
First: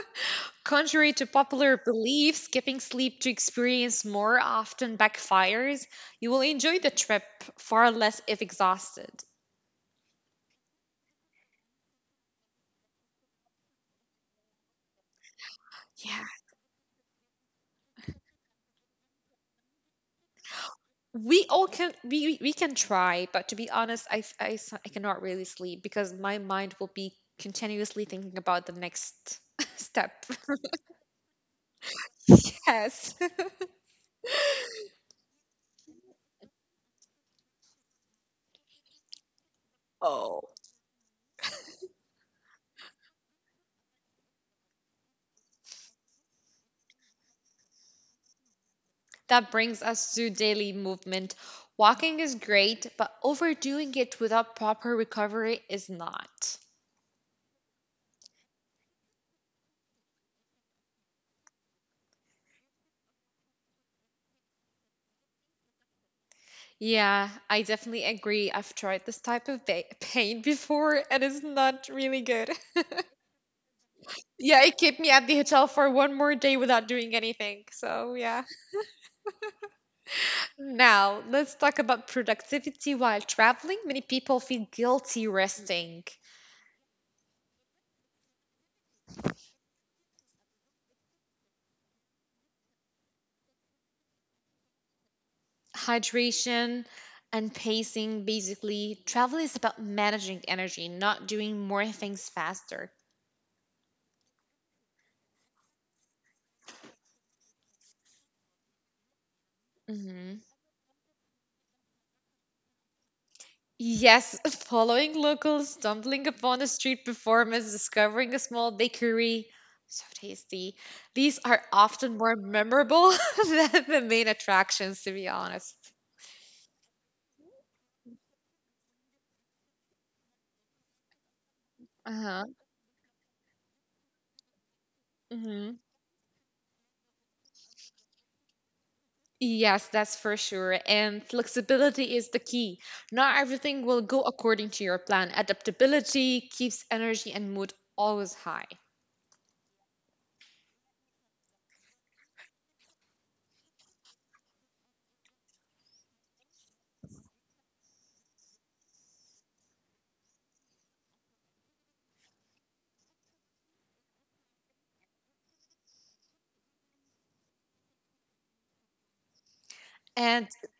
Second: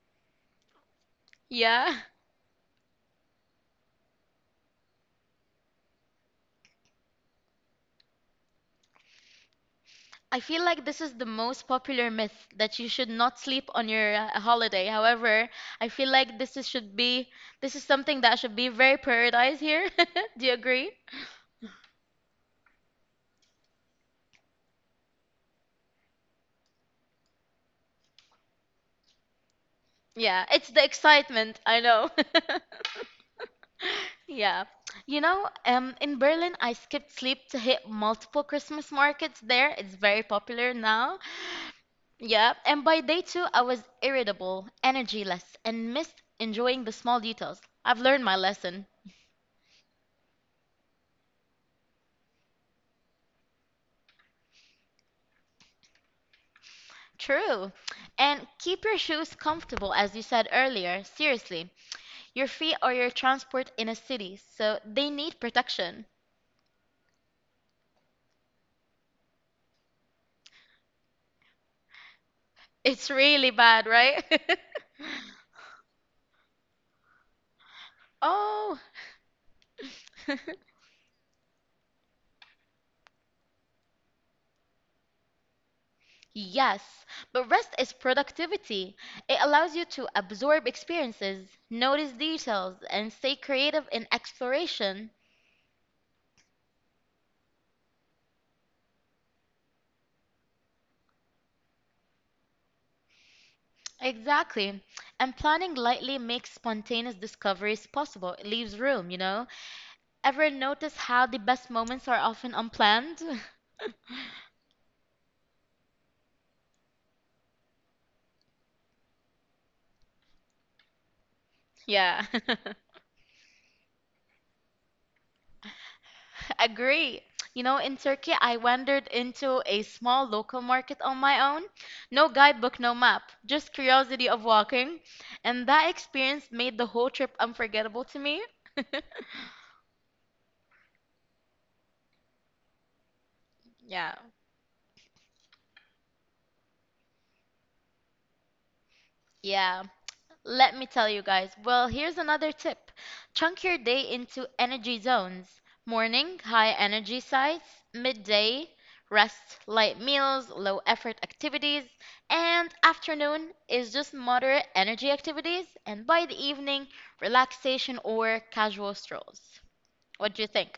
B: Contrary to popular
A: Yeah.
B: belief, skipping sleep to experience more often backfires. You will enjoy the trip far less if exhausted.
A: I feel like this is the most popular myth that you should not sleep on your holiday. However, I feel
B: Yeah,
A: like this is something that should be very prioritized here. Do you agree?
B: we all can we can try, but to be honest, I f- I s- I cannot really sleep because my mind will be continuously thinking about the next
A: Yeah,
B: step.
A: it's the excitement, I know.
B: Yes.
A: Yeah. You know, in Berlin, I skipped sleep to hit multiple Christmas markets there. It's very popular
B: Oh.
A: now. Yeah, and by day two, I was irritable, energy less, and missed enjoying the small details. I've learned my lesson.
B: That brings us to daily movement. Walking is great, but overdoing it without proper recovery is not.
A: True. And keep your shoes comfortable, as you said earlier. Seriously, your feet are your transport in a city, so they need protection.
B: Yeah, I definitely agree. I've tried this type of pain before and it's not really good.
A: It's really bad, right?
B: Yeah, it kept me at the hotel for one more day without doing anything. So, yeah.
A: Oh,
B: Now, let's talk about productivity while traveling. Many people feel guilty resting.
A: yes. But rest is productivity. It allows you to absorb experiences, notice details, and stay creative in exploration.
B: Hydration and pacing, basically travel is about managing energy, not doing more things faster.
A: Exactly. And planning lightly makes spontaneous discoveries possible. It leaves room, you know? Ever
B: Hmm.
A: notice how the best moments are often unplanned?
B: Yes. Following locals, stumbling upon a street performance, discovering a small bakery, so tasty, these are
A: Yeah.
B: often more memorable than the main attractions, to be honest.
A: Agree. You know, in Turkey, I wandered into a small local market on my own. No
B: Uh-huh.
A: guidebook, no map, just curiosity of walking. And that experience made the whole trip unforgettable to me.
B: Yes, that's for sure. And flexibility is the key. Not everything will
A: Yeah.
B: go according to your plan. Adaptability keeps energy and mood always high.
A: Yeah. Let me tell you guys. Well, here's another tip. Chunk your day into energy zones. Morning, high energy sites, midday, rest, light meals, low effort activities, and afternoon is just moderate energy activities, and by the evening, relaxation or casual strolls. What do
B: And
A: you think?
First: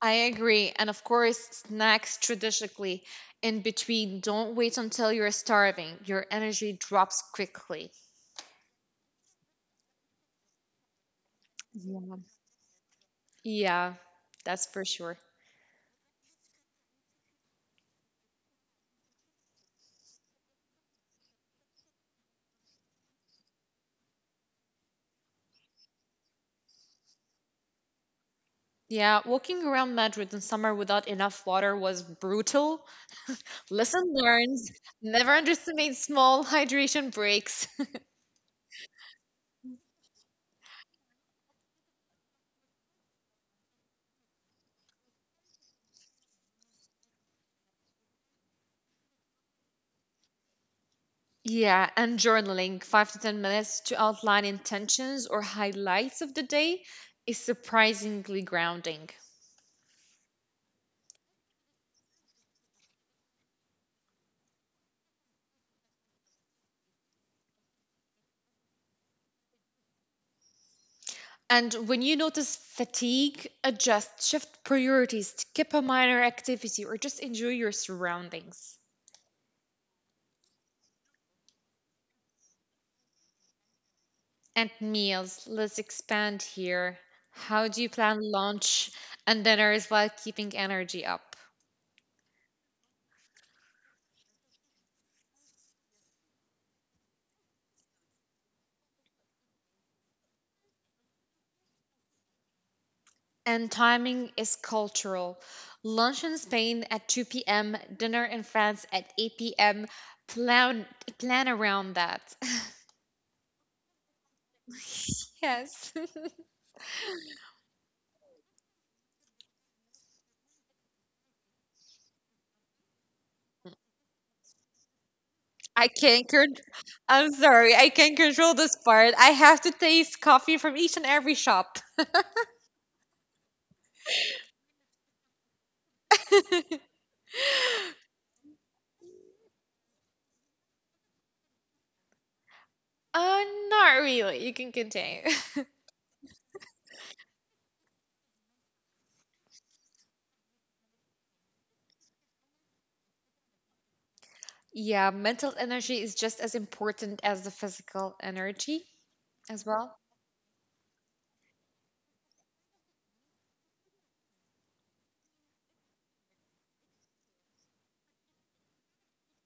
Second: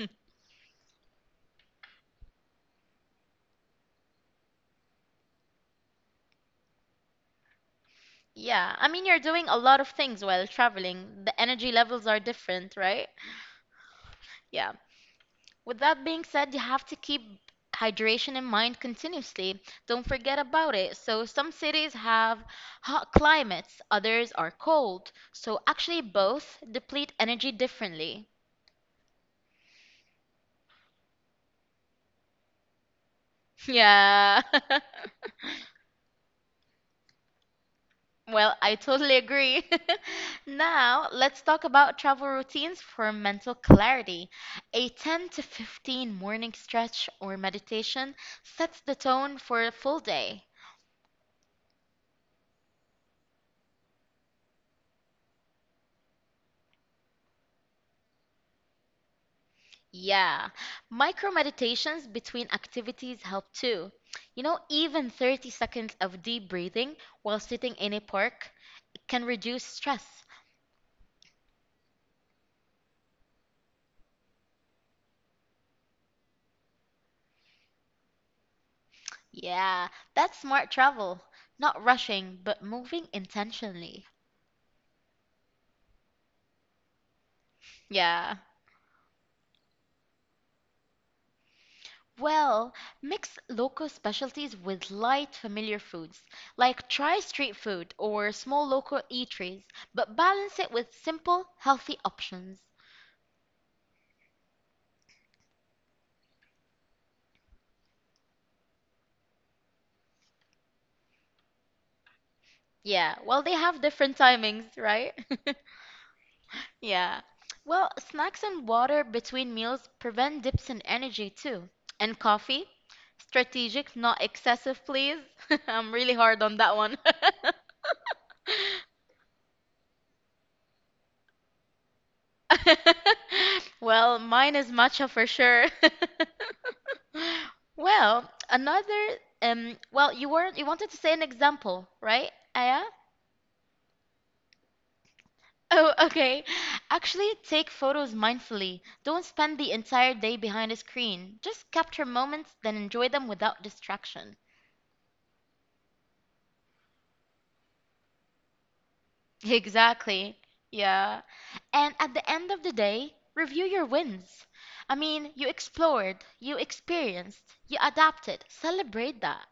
B: I agree. And of course, snacks strategically in between. Don't wait until you're starving. Your energy drops quickly.
A: Yeah, I mean, you're doing a lot of things while traveling. The energy levels are
B: Yeah.
A: different, right?
B: Yeah,
A: Yeah.
B: that's for sure.
A: With that being said, you have to keep hydration in mind continuously. Don't forget about it. So, some cities have hot climates, others are cold. So, actually, both deplete energy differently.
B: Yeah, walking around Madrid in summer without enough water was brutal. Lesson
A: Yeah.
B: learned. Never underestimate small hydration breaks.
A: Well, I totally agree. Now, let's talk about travel routines for mental clarity. A 10 to 15 morning stretch or meditation sets the tone for a full day.
B: Yeah, and journaling 5 to 10 minutes to outline intentions or highlights of the day is surprisingly grounding.
A: Yeah, micro meditations between activities help too. You know, even 30 seconds of deep breathing while sitting in a park can reduce stress.
B: And when you notice fatigue, adjust, shift priorities, skip a minor activity, or just enjoy your surroundings.
A: Yeah, that's smart travel. Not rushing, but moving intentionally.
B: And meals, let's expand here. How do you plan
A: Yeah.
B: lunch and dinners while keeping energy up?
A: Well, mix local specialties with light, familiar foods. Like try street food or small local eateries, but balance it with simple, healthy options.
B: And timing is cultural. Lunch in Spain at 2 p.m., dinner in France at 8 p.m. Plan plan around that.
A: Yeah, well, they have different timings, right?
B: Yes.
A: Yeah. Well, snacks and water between meals prevent dips in energy too. And coffee, strategic, not excessive, please.
B: I
A: I'm really
B: can't
A: hard on
B: con-
A: that one.
B: I'm sorry, I can't control this part. I have to taste coffee from each and every shop.
A: Well, mine is matcha for sure. Well, another well, you weren't you wanted to say an example, right, Aya?
B: Uh, Not really. You can continue.
A: Oh, okay. Actually, take photos mindfully. Don't spend the entire day behind a screen. Just capture moments, then enjoy them without distraction.
B: Yeah, mental energy is just as important as the physical energy as well.
A: Exactly. Yeah. And at the end of the day, review your wins. I mean, you explored, you experienced, you adapted. Celebrate that.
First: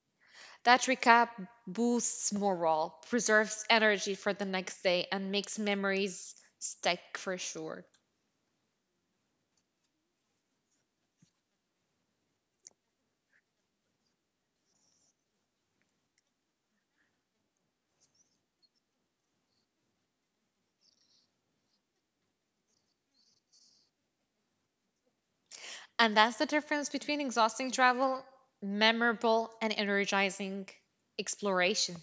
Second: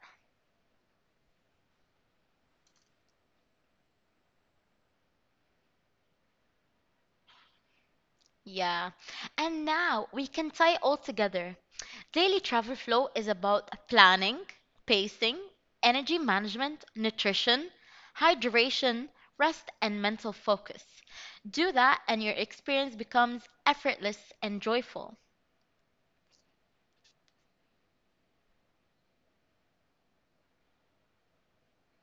B: That recap boosts morale, preserves energy for the next day, and makes memories stick for sure.
A: Yeah. And now we can tie it all together. Daily travel flow is about planning, pacing, energy management, nutrition, hydration, rest, and mental focus. Do that, and your experience becomes effortless and joyful.
B: And that's the difference between exhausting travel, memorable, and energizing exploration.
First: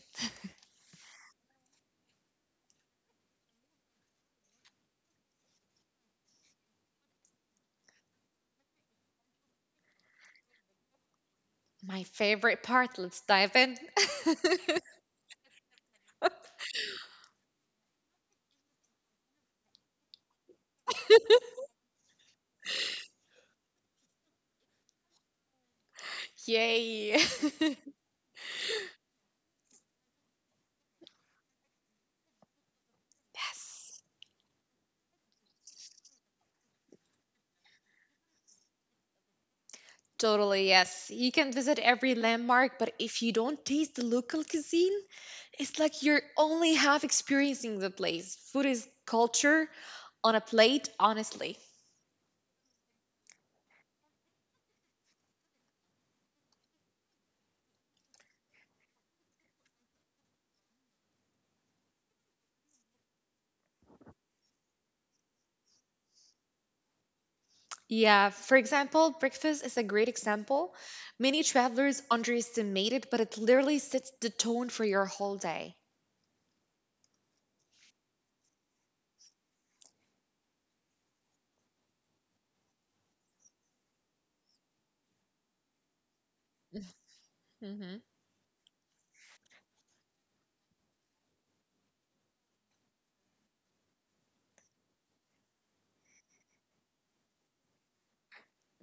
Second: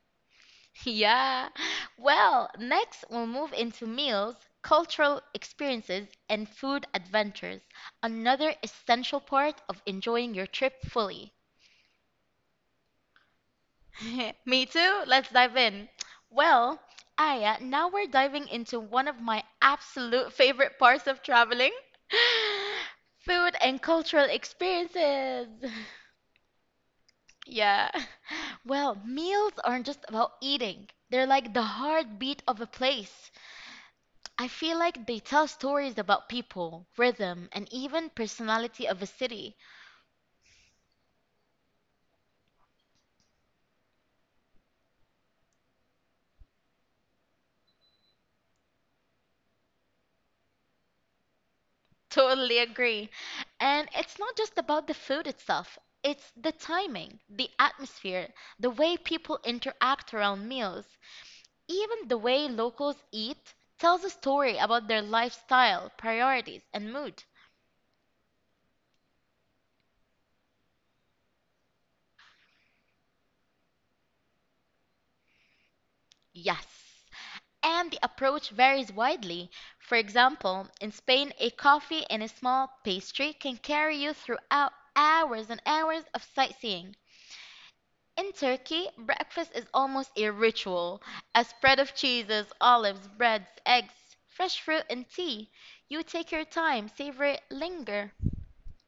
A: Yeah. Well, next we'll move into meals, cultural experiences, and food adventures, another essential part of enjoying your trip fully.
B: My favorite part, let's dive in.
A: Me too. Let's dive in. Well, Aya, now we're diving into one of my absolute favorite parts of traveling food and cultural experiences.
B: Yay! Yes.
A: Yeah. Well, meals aren't just about eating, they're like the heartbeat of a place. I feel like they tell stories about people, rhythm, and even personality of a city.
B: Totally, yes. You can visit every landmark, but if you don't taste the local cuisine, it's like you're only half experiencing the place. Food is culture on a plate, honestly.
A: Totally agree. And it's not just about the food itself, it's the timing, the atmosphere, the way people interact around meals. Even the way locals eat tells a story about their lifestyle, priorities, and mood.
B: Yeah, for example, breakfast is a great example. Many travelers underestimate it, but it literally sets the tone for your whole day.
A: Yes. And the approach varies widely. For example, in Spain, a coffee and a small pastry can carry you throughout hours and hours of sightseeing.
B: Mm-hmm.
A: In Turkey, breakfast is almost a ritual. A spread of cheeses, olives, breads, eggs, fresh fruit, and tea. You take your time, savor it, linger.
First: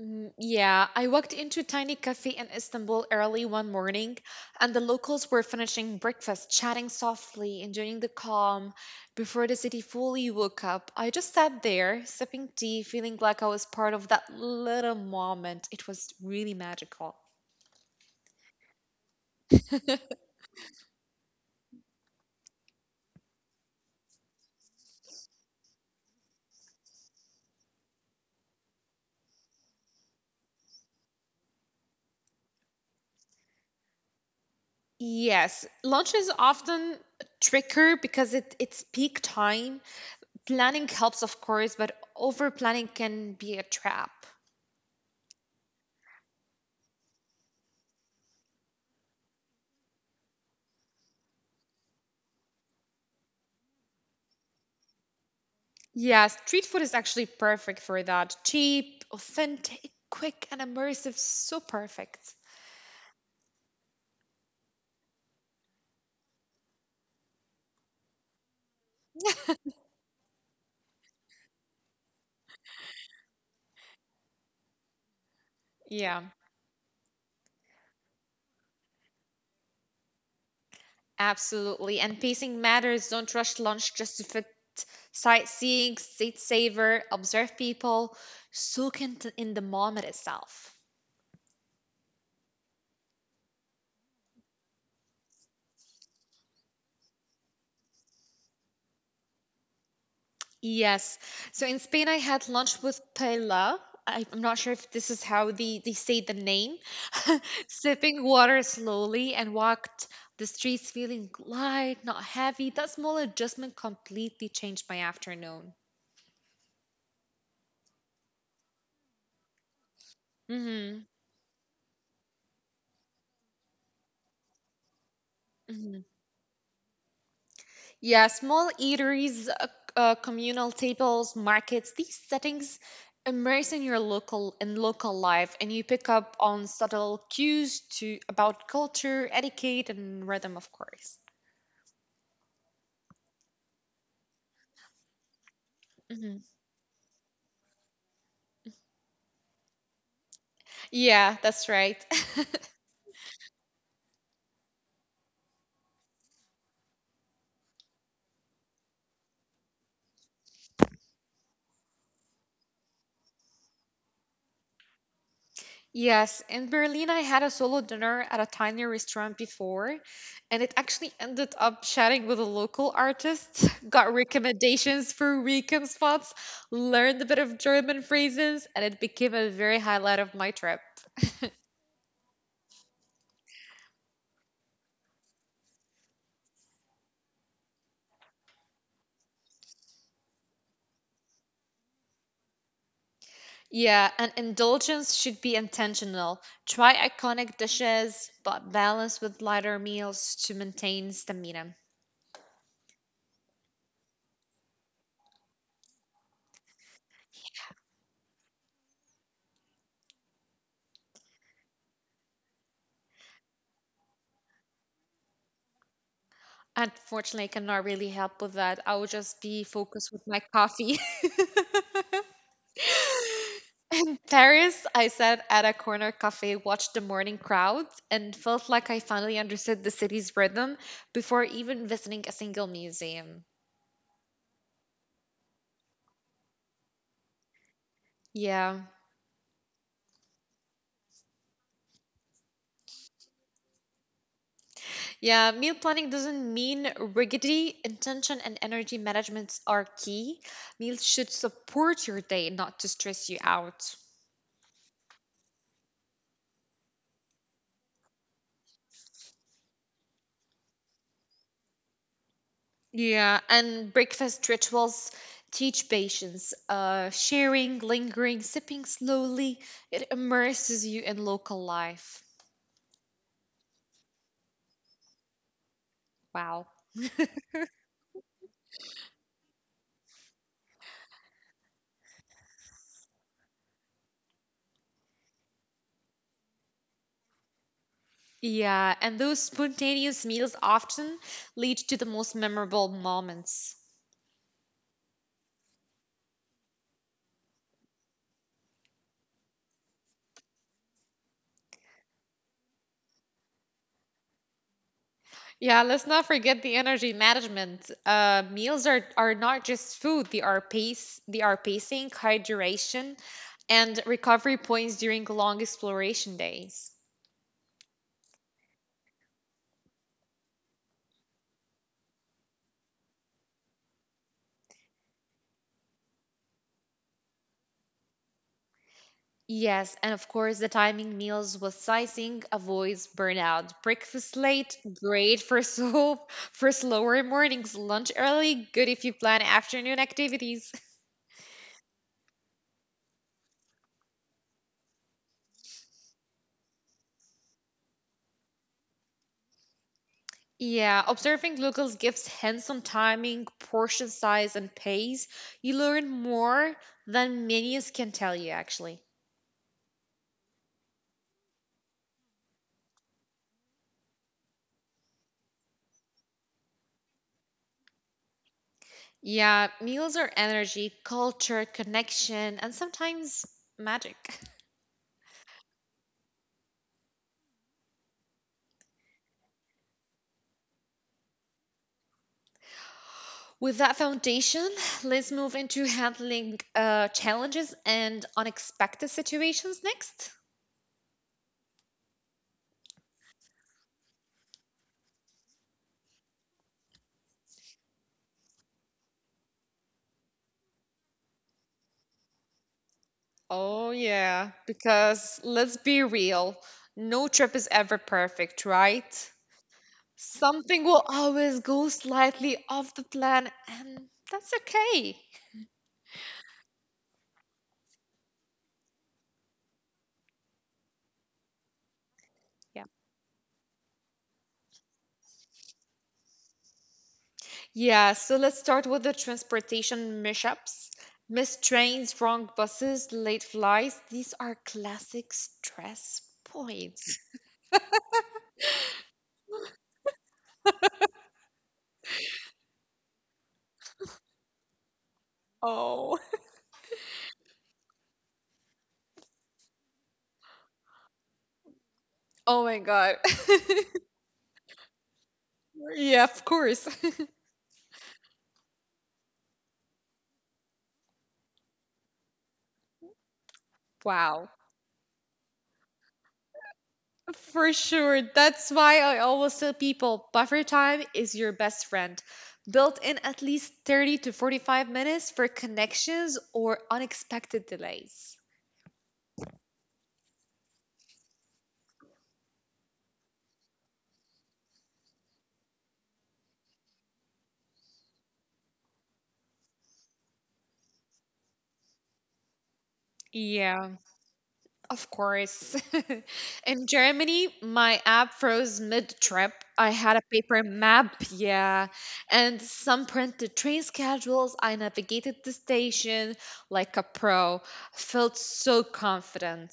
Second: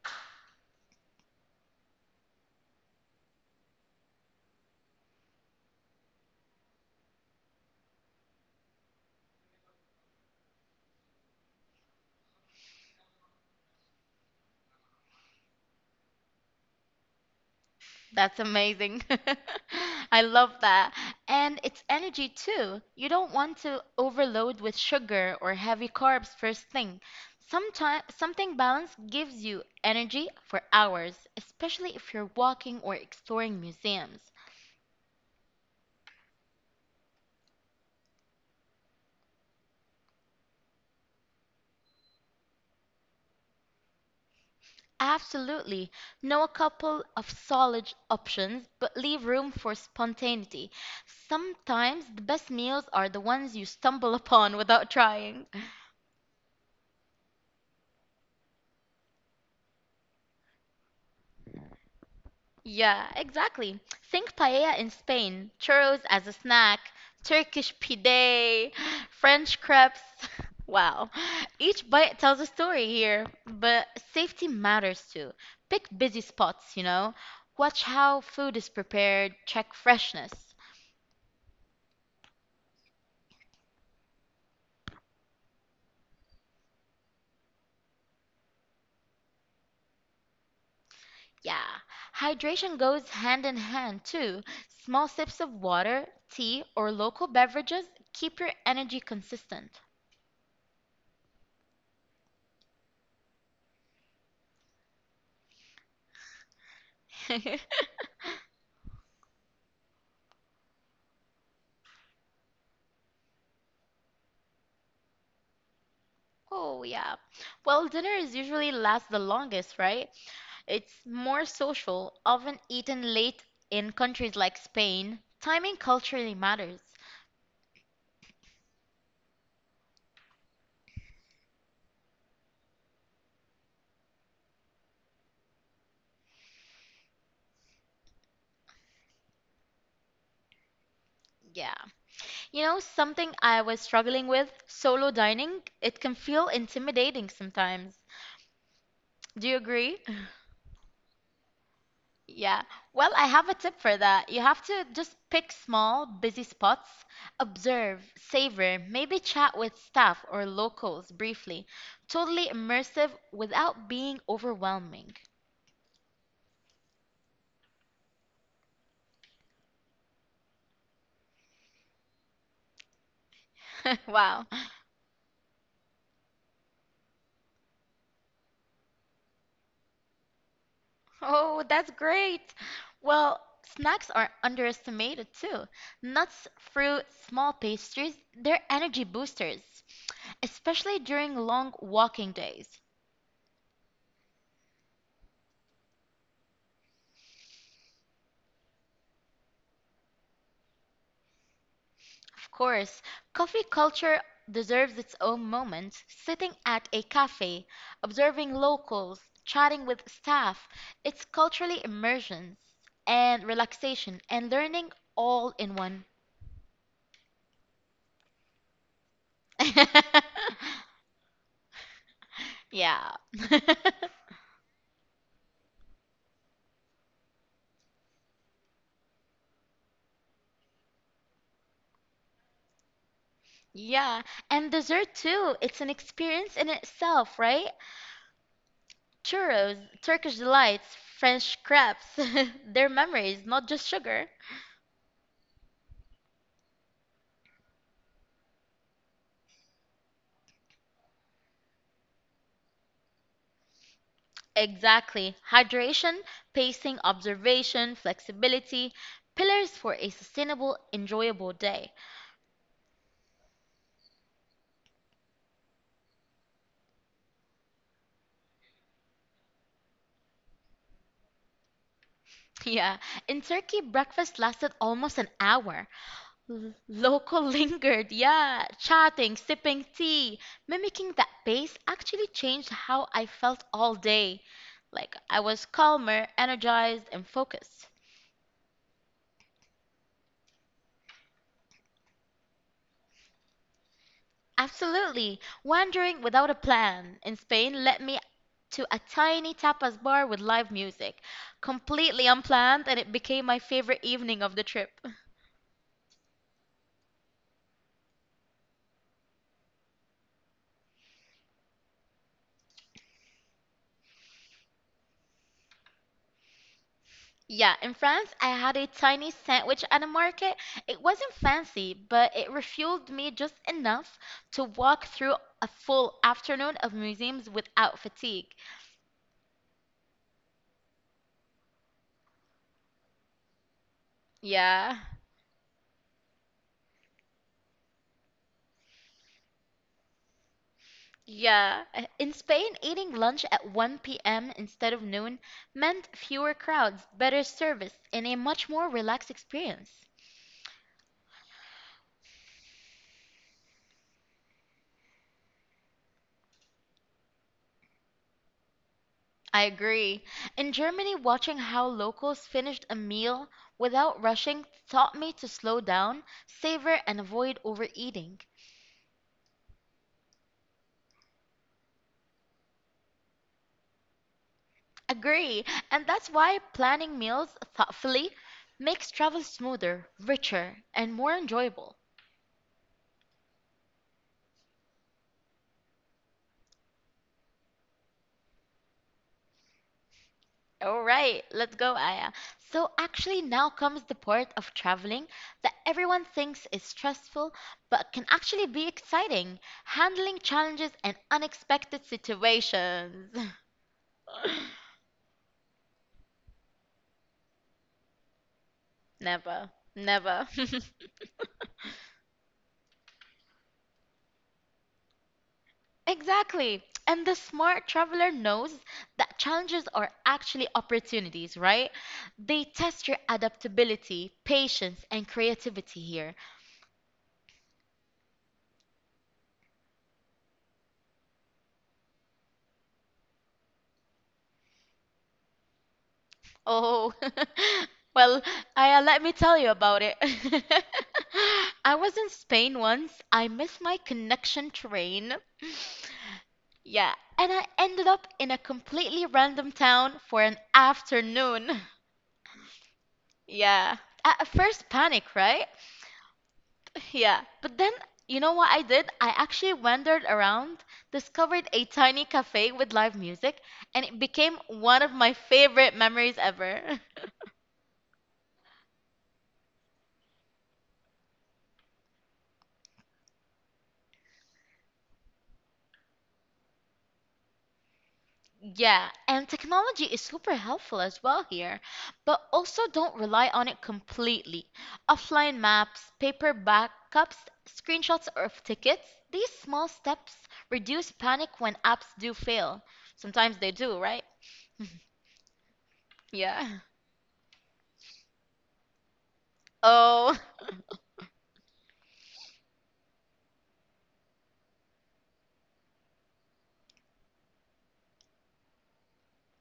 B: Mm, yeah, I walked into a tiny cafe in Istanbul early one morning, and the locals were finishing breakfast, chatting softly, enjoying the calm before the city fully woke up. I just sat there, sipping tea, feeling like I was part of that little moment. It was really magical.
A: That's amazing. I love that. And it's energy too. You don't want to overload with sugar or heavy carbs first thing. Sometime, something balanced gives you energy for hours, especially if you're walking or exploring museums.
B: Yes, lunch is often trickier because it's peak time. Planning helps, of course, but over planning can be a trap.
A: Absolutely. Know a couple of solid options, but leave room for spontaneity. Sometimes the best meals are the ones you stumble upon without trying.
B: Yeah, street food is actually perfect for that. Cheap, authentic, quick, and immersive. So perfect.
A: Yeah, exactly. Think paella in Spain, churros as a snack, Turkish pide, French crepes. Wow. Each bite tells a story here, but safety matters too. Pick
B: Yeah,
A: busy spots, you know. Watch how food is prepared, check freshness.
B: absolutely. And pacing matters. Don't rush lunch just to fit sightseeing, seat saver, observe people, soak in the moment itself.
A: Yeah, hydration goes hand in hand too. Small sips of water, tea, or local beverages keep your energy consistent.
B: Yes. So in Spain, I had lunch with paella. I'm not sure if this is how they say the name. Sipping water slowly and walked the streets feeling light, not heavy. That small adjustment completely changed my afternoon.
A: Oh, yeah. Well, dinners usually last the longest, right? It's
B: Mm-hmm.
A: more social, often eaten late in countries like Spain. Timing
B: Mm-hmm.
A: culturally matters.
B: Yeah, small eateries, communal tables, markets, these settings immerse in local life and you pick up on subtle cues to about culture, etiquette and rhythm of course.
A: Yeah. You know, something I was struggling with, solo dining, it can
B: Mhm.
A: feel intimidating sometimes. Do you agree?
B: Yeah, that's right.
A: Yeah. Well, I have a tip for that. You have to just pick small, busy spots, observe, savor, maybe chat with staff or locals briefly. Totally immersive without being overwhelming.
B: Yes, in Berlin, I had a solo dinner at a tiny restaurant before, and it actually ended up chatting with a local artist, got
A: Wow.
B: recommendations for weekend spots, learned a bit of German phrases, and it became a very highlight of my trip.
A: Oh, that's great. Well, snacks are underestimated too. Nuts, fruit, small pastries, they're energy boosters, especially during long walking days.
B: Yeah, an indulgence should be intentional. Try iconic dishes, but balance with lighter meals to maintain stamina.
A: Of course, coffee culture deserves its own moment. Sitting at a cafe, observing locals, chatting with staff, it's culturally immersion and relaxation and learning all in one.
B: Unfortunately, I cannot really help with that. I will just be focused with my coffee.
A: Yeah.
B: In Paris, I sat at a corner cafe, watched the morning crowds, and felt like I finally understood the city's rhythm before even visiting a single museum.
A: Yeah, and dessert too. It's an experience in itself, right?
B: Yeah.
A: Churros, Turkish delights, French crepes. They're memories, not just sugar.
B: Yeah, meal planning doesn't mean rigidity. Intention and energy management are key. Meals should support your day, not to stress you out.
A: Exactly. Hydration, pacing, observation, flexibility, pillars for a sustainable, enjoyable day.
B: Yeah, and breakfast rituals teach patience. Sharing, lingering, sipping slowly, it immerses you in local life.
A: Yeah. In Turkey, breakfast lasted almost an hour.
B: Wow.
A: L- local lingered, yeah. Chatting, sipping tea, mimicking that pace actually changed how I felt all day. Like, I was calmer, energized, and focused.
B: Yeah, and those spontaneous meals often lead to the most memorable moments.
A: Absolutely. Wandering without a plan in Spain led me to a tiny tapas bar with live music. Completely unplanned, and it became my favorite evening of the trip.
B: Yeah, let's not forget the energy management. Meals are not just food, they are pacing, hydration, and recovery points during long exploration days.
A: Yeah, in France, I had a tiny sandwich at a market. It wasn't fancy, but it refueled me just enough to walk through a full afternoon of museums without fatigue.
B: Yes, and of course, the timing meals with sizing avoids burnout. Breakfast late,
A: Yeah.
B: great for soup, for slower mornings. Lunch early, good if you plan afternoon activities.
A: Yeah. In Spain, eating lunch at 1 p.m. instead of noon meant fewer crowds, better service, and a much more relaxed experience.
B: Yeah, observing locals gives hints on timing, portion size, and pace. You learn more than menus can tell you, actually.
A: I agree. In Germany, watching how locals finished a meal without rushing taught me to slow down, savor, and avoid overeating.
B: Yeah, meals are energy, culture, connection, and sometimes magic.
A: Agree. And that's why planning meals thoughtfully makes travel smoother, richer, and more enjoyable.
B: With that foundation, let's move into handling challenges and unexpected situations next.
A: All right, let's go, Aya. So, actually, now comes the part of traveling that everyone thinks is stressful, but can actually be exciting handling challenges and unexpected situations.
B: Oh, yeah, because let's be real, no trip is ever perfect, right?
A: Never, never.
B: Something will always go slightly off the plan, and that's okay.
A: Exactly. And the smart traveler knows that challenges are actually opportunities, right? They
B: Yeah.
A: test your adaptability, patience, and creativity here.
B: Yeah, so let's start with the transportation mishaps. Missed trains, wrong buses, late flights. These are classic stress points.
A: Oh, well, I, let me tell you about it. I was in Spain once. I missed my connection train.
B: Oh.
A: Yeah, and I ended up in a completely random town for an afternoon.
B: Oh my god.
A: Yeah, at first panic, right?
B: Yeah, of course.
A: Yeah, but then you know what I did? I actually wandered around, discovered a tiny cafe with live music, and it
B: Wow.
A: became one of my favorite memories ever.
B: For sure. That's why I always tell people buffer time is your best friend. Built in at least 30 to 45 minutes for connections or unexpected delays.
A: Yeah, and technology is super helpful as well here, but also don't rely on it completely. Offline maps, paper backups, screenshots of tickets, these small steps reduce panic when apps do fail. Sometimes they
B: Yeah.
A: do, right?
B: Of course. In
A: Yeah.
B: Germany, my app froze mid-trip. I had a
A: Oh,
B: paper map, yeah, and some printed train schedules. I navigated the station like a pro. Felt so confident.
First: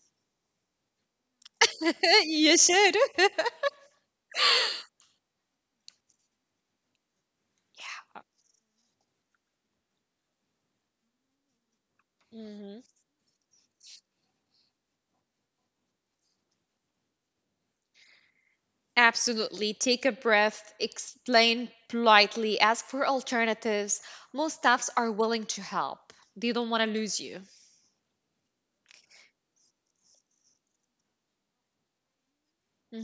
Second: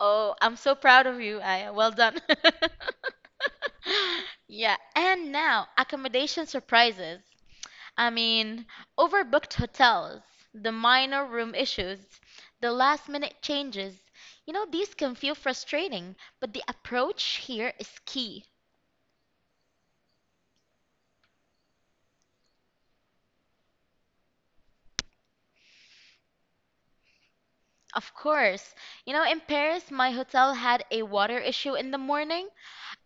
A: oh, I'm so proud of you, Aya. Well done.
B: You should.
A: Yeah, and now accommodation surprises. I mean, overbooked hotels, the minor room issues, the
B: Mhm.
A: last minute changes. You know, these can feel frustrating, but the approach here is key.
B: Absolutely. Take a breath, explain politely, ask for alternatives. Most staffs are willing to help. They don't want to lose you.
A: Of course, you know, in Paris, my hotel had a water issue in the morning,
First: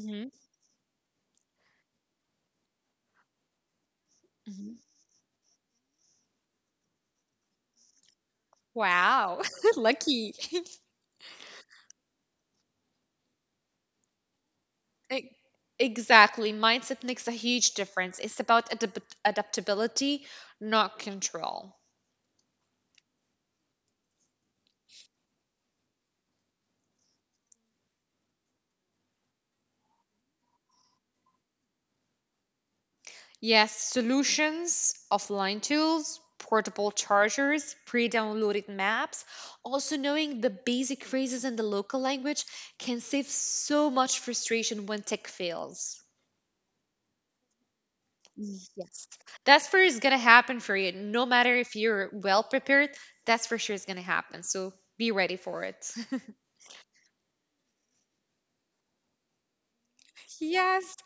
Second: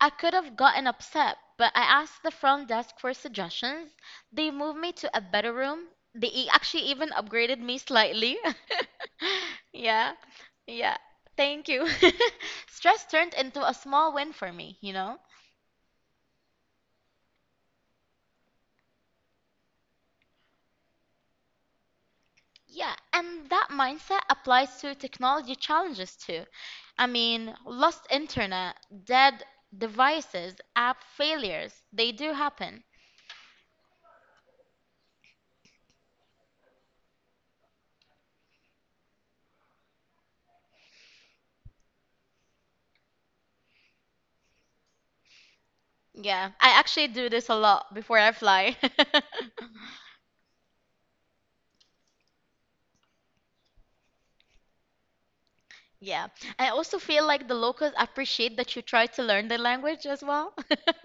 A: I could have gotten upset, but I asked the front desk for suggestions. They
B: Hmm.
A: moved me to a better room. They e- actually even upgraded me slightly.
B: Wow.
A: Yeah.
B: Lucky.
A: Yeah. Thank you. Stress turned into a small win for me, you know?
B: E- Exactly. Mindset makes a huge difference. It's about adaptability, not control.
A: Yeah, and that mindset applies to technology challenges too. I mean, lost internet, dead devices, app failures, they do happen.
B: Yes, solutions, offline tools, portable chargers, pre downloaded maps. Also, knowing the basic phrases in the local language can save so much frustration when tech fails.
A: Yeah, I actually do this a lot before I fly.
B: Yes, that's for sure is going to happen for you. No matter if you're well prepared, that's for sure is going to happen. So be ready for it.
A: Yeah. I also feel like the locals appreciate that you try to learn the language as well.
B: Yes.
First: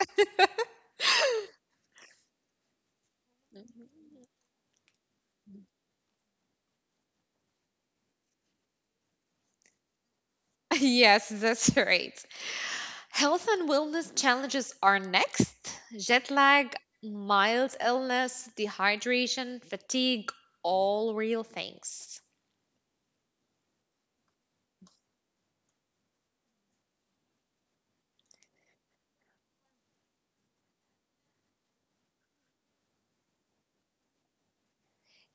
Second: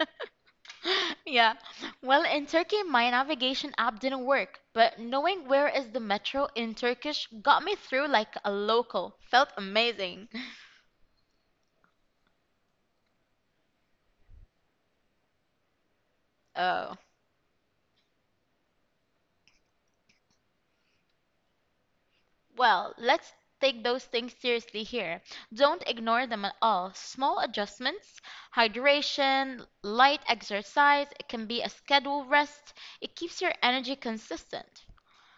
A: Yeah. Well, in Turkey, my navigation app didn't work, but knowing where is the metro in Turkish got me through like a local. Felt amazing.
B: Yes, that's right. Health and wellness challenges are next: jet lag,
A: Oh.
B: mild illness, dehydration, fatigue, all real things.
A: Well, let's take those things seriously here. Don't ignore them at all. Small adjustments, hydration, light exercise, it can be a scheduled rest. It keeps your energy consistent.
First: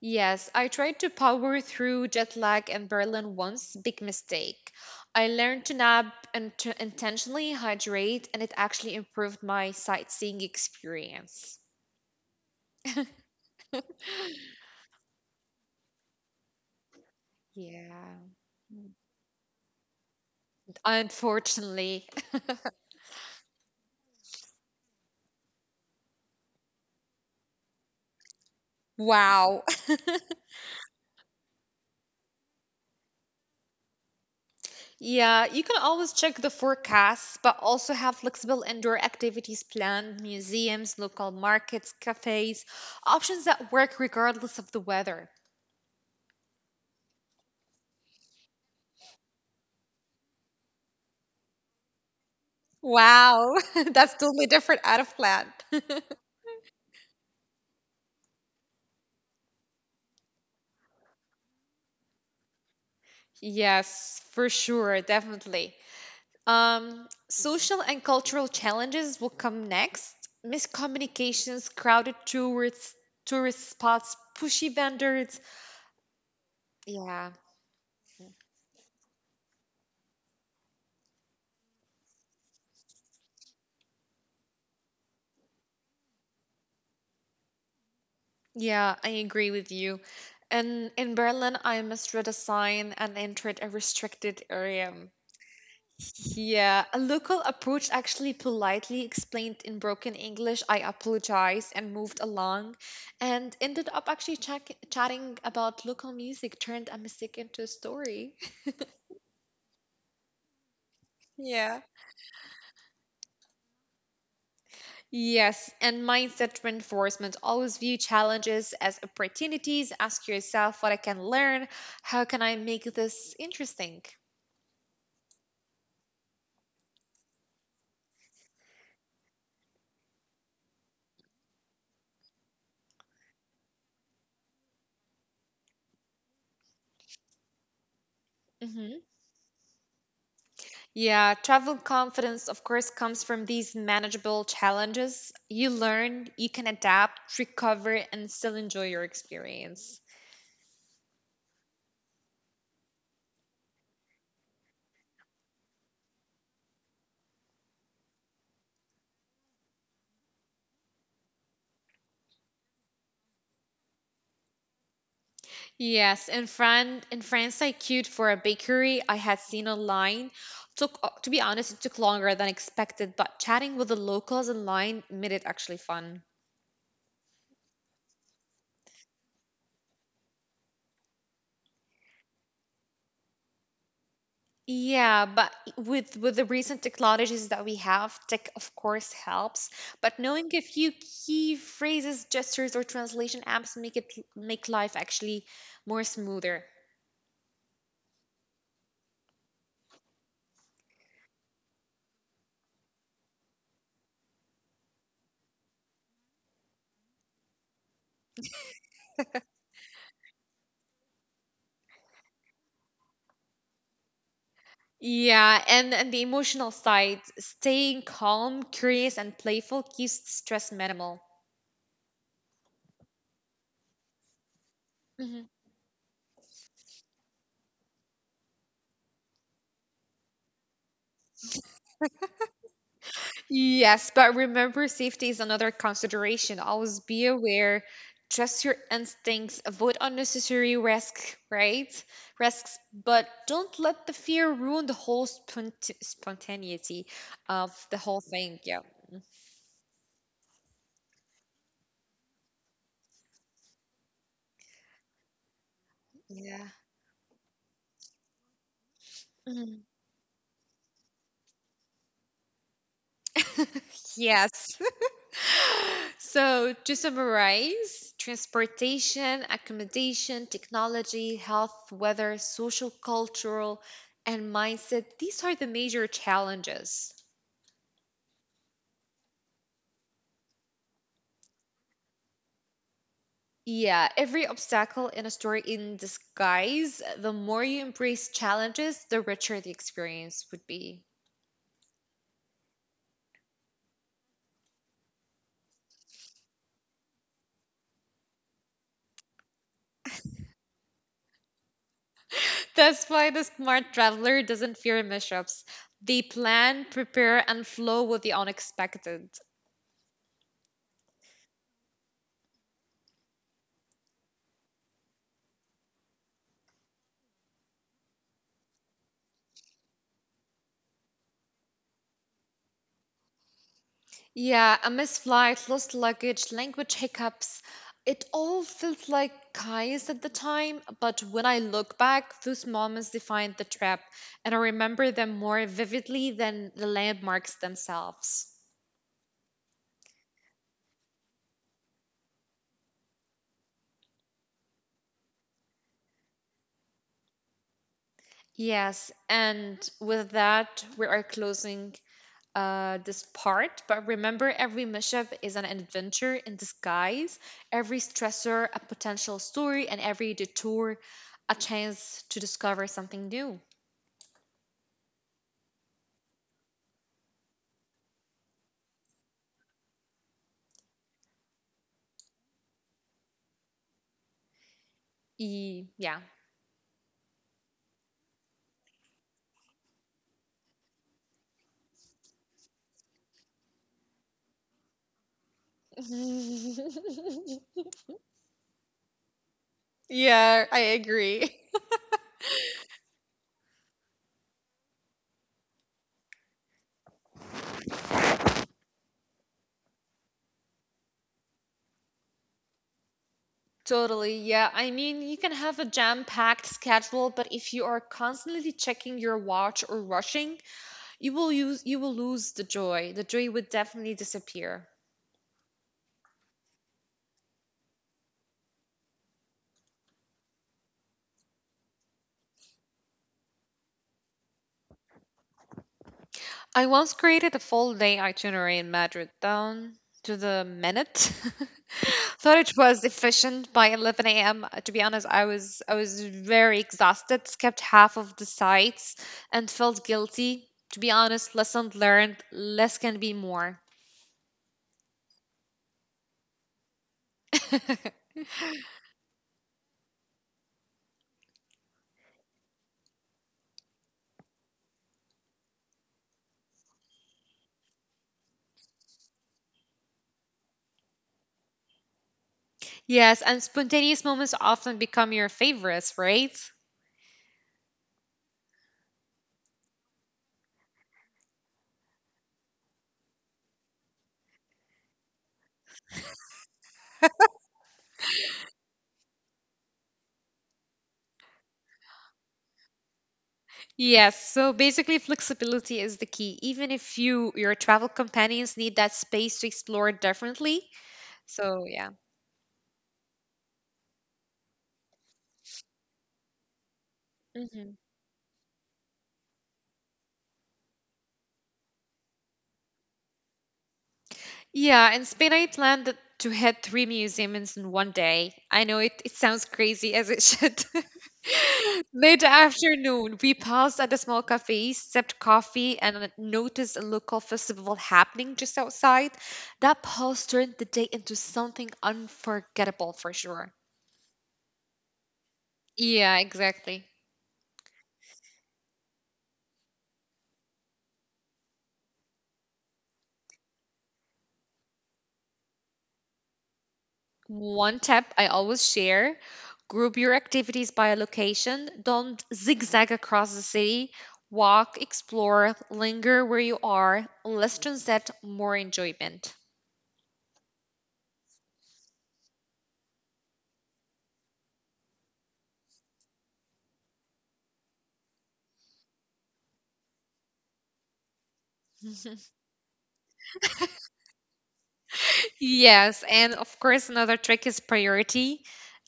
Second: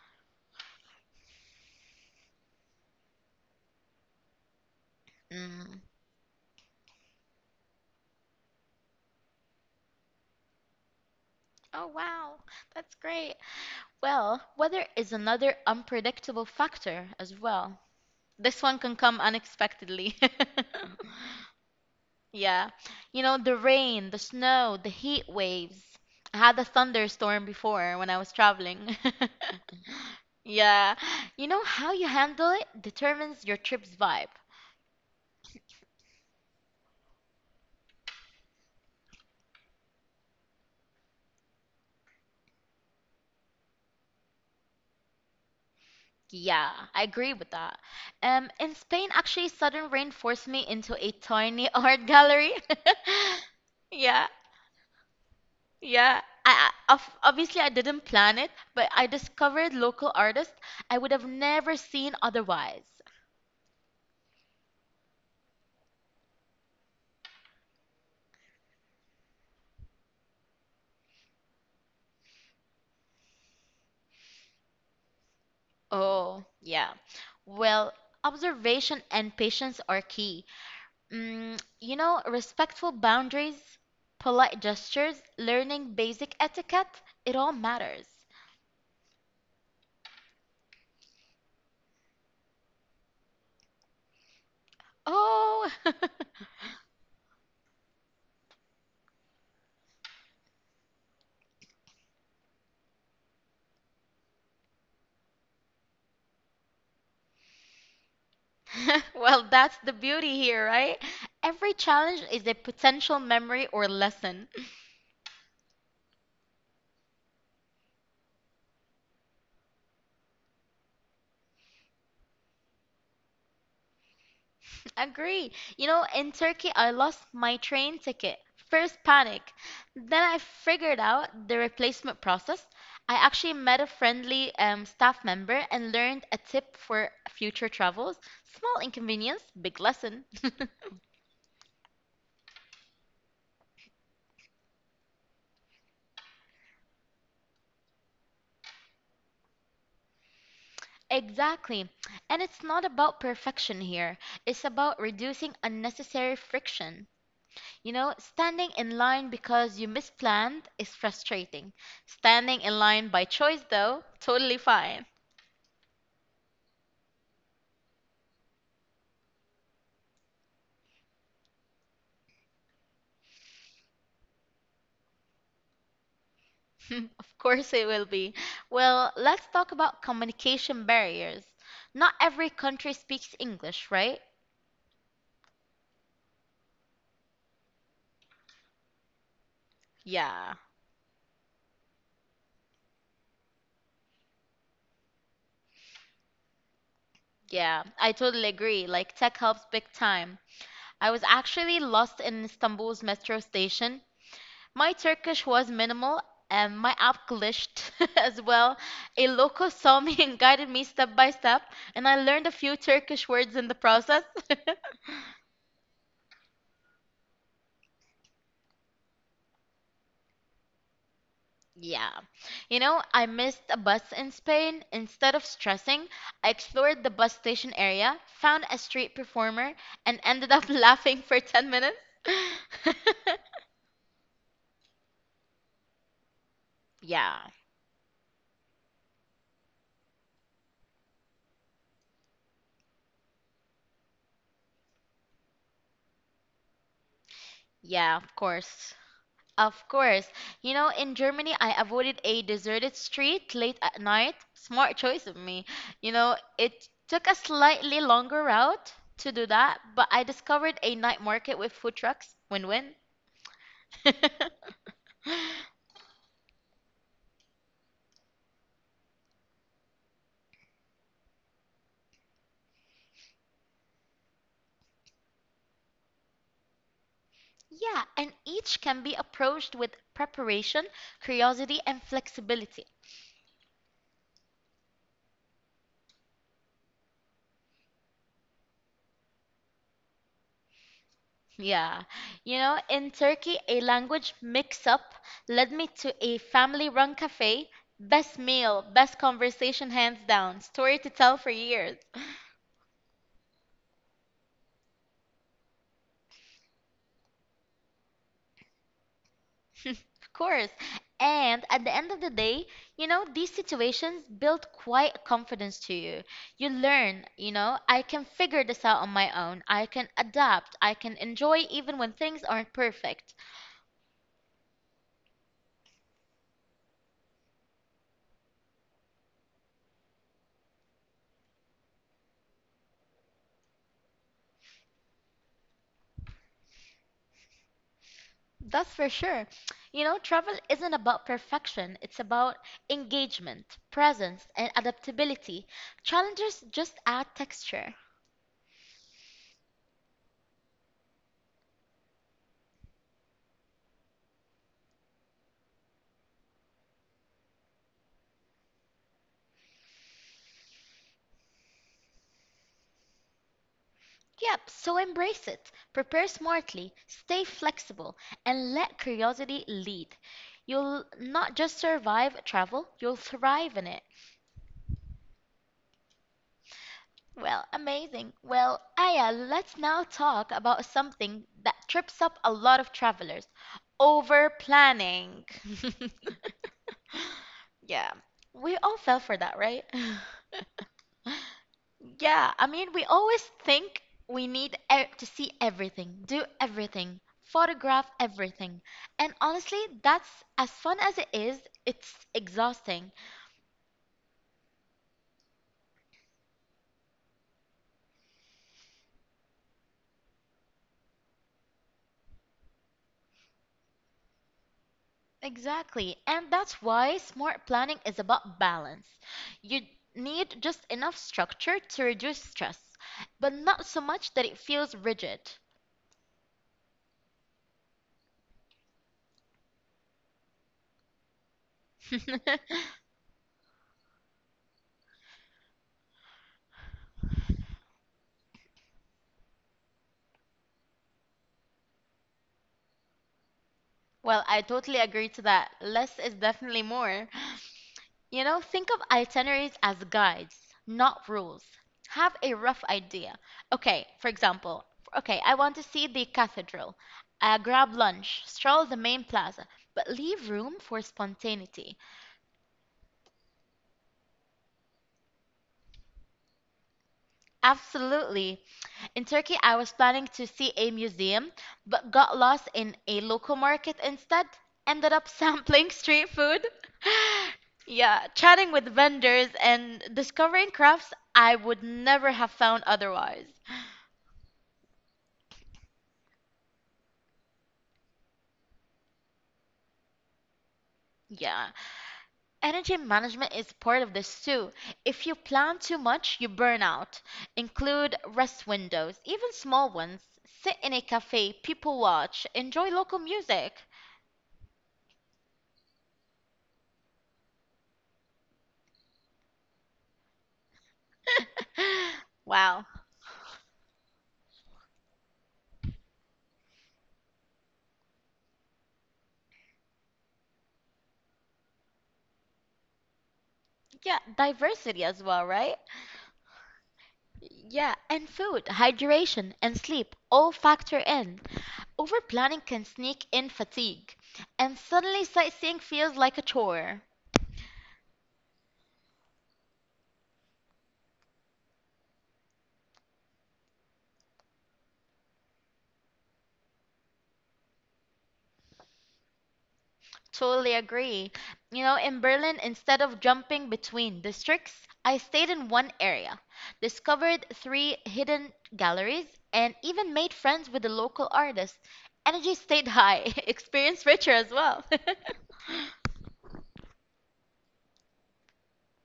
B: Yes, I tried to power through jet lag in Berlin once, big mistake. I learned to
A: Mm.
B: nap and to intentionally hydrate, and it actually improved my sightseeing experience.
A: Oh, wow. That's great. Well, weather is another unpredictable factor as well.
B: Yeah,
A: This one can come unexpectedly.
B: unfortunately.
A: Yeah. You know, the rain, the snow, the heat waves. I had a thunderstorm before when I was traveling.
B: Wow.
A: Yeah. You know, how you handle it determines your trip's vibe.
B: Yeah, you can always check the forecasts, but also have flexible indoor activities planned, museums, local markets, cafes, options that work regardless of the weather.
A: Yeah, I agree with that. In Spain, actually, sudden rain forced me into a tiny art gallery.
B: Wow, that's
A: Yeah.
B: totally different out of plan.
A: Yeah, I obviously I didn't plan it, but I discovered local artists I would have never seen otherwise.
B: Yes, for sure, definitely. Social and cultural challenges will come next. Miscommunications, crowded tourists, tourist spots, pushy vendors.
A: Oh, yeah.
B: Yeah.
A: Well, observation and patience are key. Mm, you know, respectful boundaries, polite gestures, learning basic etiquette, it all matters.
B: Yeah, I agree with you. And in Berlin, I must read a sign and entered a restricted area.
A: Oh,
B: Yeah, a local approach actually politely explained in broken English, I apologize, and moved along and ended up actually chatting about local music, turned a mistake into a story.
A: well, that's the beauty here, right? Every
B: Yeah.
A: challenge is a potential memory or lesson.
B: Yes, and mindset reinforcement. Always view challenges as opportunities. Ask yourself what I can learn. How can I make this interesting?
A: Agree. You know, in Turkey, I lost my train ticket. First panic. Then I figured out the replacement process. I actually met a friendly staff member and learned a tip for future travels. Small
B: Mm-hmm.
A: inconvenience, big lesson.
B: Yeah, travel confidence, of course, comes from these manageable challenges. You learn, you can adapt, recover, and still enjoy your experience.
A: Exactly. And it's not about perfection here. It's about reducing unnecessary friction. You know, standing in line because you misplanned is frustrating. Standing in line by choice, though, totally fine.
B: Yes, in France, I queued for a bakery I had seen online. Took, to be honest, it took longer than expected, but chatting with the locals in line made it actually fun.
A: Of course it will be. Well, let's talk about communication barriers. Not every country speaks English, right?
B: Yeah, but with the recent technologies that we have, tech of course helps, but knowing
A: Yeah,
B: a few key phrases, gestures, or translation apps make it make life actually more smoother.
A: yeah, I totally agree. Like, tech helps big time. I was actually lost in Istanbul's metro station. My Turkish was minimal and my app glitched as well. A local saw me and guided me step by step, and I learned a few Turkish words in the process.
B: Yeah, and the emotional side, staying calm, curious, and playful keeps stress minimal.
A: Yeah. You know, I missed a bus in Spain. Instead of stressing, I explored the bus station area, found a street performer, and ended up laughing for 10 minutes.
B: Yes, but remember, safety is another consideration. Always be
A: Yeah.
B: aware, trust your instincts, avoid unnecessary risk, right? Risks, but don't let the fear ruin the whole spontaneity of the
A: Yeah,
B: whole
A: of
B: thing. Yeah.
A: course. Of course. You know, in Germany, I avoided a deserted street late at night. Smart choice of me. You know,
B: Yeah.
A: it took a slightly longer route to do that,
B: Mhm.
A: but I discovered a night market with food trucks. Win-win.
B: Yes. So, to summarize, transportation, accommodation, technology, health, weather, social, cultural, and mindset, these are the major challenges.
A: Yeah, and each can be approached with preparation, curiosity, and flexibility.
B: Yeah, every obstacle in a story in disguise, the more you embrace challenges, the richer the experience would be.
A: Yeah, you know, in Turkey, a language mix up led me to a family run cafe. Best meal, best conversation, hands down. Story to tell for years.
B: That's why the smart traveler doesn't fear mishaps. They plan, prepare, and flow with the unexpected.
A: Of course. And at the end of the day, you know, these situations build quite a confidence to you. You learn, you know, I can figure this out on my own. I can adapt. I can enjoy even when things aren't perfect.
B: Yeah, a missed flight, lost luggage, language hiccups. It all felt like chaos at the time, but when I look back, those moments defined the trip, and I remember them more vividly than the landmarks themselves.
A: That's for sure. You know, travel isn't about perfection, it's about engagement, presence, and adaptability. Challenges just add texture.
B: Yes, and with that, we are closing this part. But remember, every mishap is an adventure in disguise, every stressor, a potential story, and every detour, a chance to discover something new.
A: Yep, so embrace it. Prepare smartly, stay flexible, and let curiosity lead. You'll not just survive travel, you'll thrive in it.
B: Yeah.
A: Well, amazing. Well, Aya, let's now talk about something that trips up a lot of travelers over planning. Yeah. We all fell for that, right?
B: Yeah, I agree.
A: Yeah, I mean, we always think we need e to see everything, do everything, photograph everything. And honestly, that's as fun as it is, it's exhausting.
B: Totally. Yeah. I mean, you can have a jam-packed schedule, but if you are constantly checking your watch or rushing, you will lose the joy. The joy would definitely disappear.
A: Exactly. And that's why smart planning is about balance. You need just enough structure to reduce stress, but not so much that it feels rigid.
B: I once created a full day itinerary in Madrid down to the minute. Thought it was efficient by 11 a.m. To be honest, I was very exhausted, skipped half of the sites and felt guilty. To be honest, lesson learned, less can be more.
A: Well, I totally agree to that. Less is definitely more. You know, think of itineraries as guides, not rules. Have a rough idea. Okay, for example, okay, I want to see the cathedral. Grab lunch, stroll the main plaza, but leave room for spontaneity.
B: Yes, and spontaneous moments often become your favorites, right?
A: Absolutely. In Turkey, I was planning to see a museum, but got lost in a local market instead. Ended up sampling street food. Yeah, chatting with vendors and discovering crafts I would never have found otherwise.
B: Yes, so basically flexibility is the key. Even if your travel companions need that space to explore differently.
A: Yeah,
B: So yeah.
A: energy management is part of this too. If you plan too much, you burn out.
B: Hmm.
A: Include rest windows, even small ones. Sit in a cafe, people watch, enjoy local music.
B: Yeah, in Spain, I planned to hit three museums in one day. I know it sounds crazy as it should. Late
A: Wow.
B: afternoon, we paused at a small cafe, sipped coffee, and noticed a local festival happening just outside. That pause turned the day into something unforgettable for sure.
A: Yeah, diversity as well, right?
B: Yeah, exactly.
A: Yeah, and food, hydration, and sleep all factor in. Over planning can sneak in fatigue, and suddenly sightseeing feels like a chore.
B: One tip I always share group your activities by location. Don't zigzag across the city. Walk, explore, linger where you are. Less transit, more enjoyment.
A: Totally agree. You know, in Berlin, instead of jumping between districts, I stayed in one area, discovered three hidden galleries, and even made friends with the local artists. Energy stayed high, experience richer as well.
B: Yes, and of course, another trick is priority.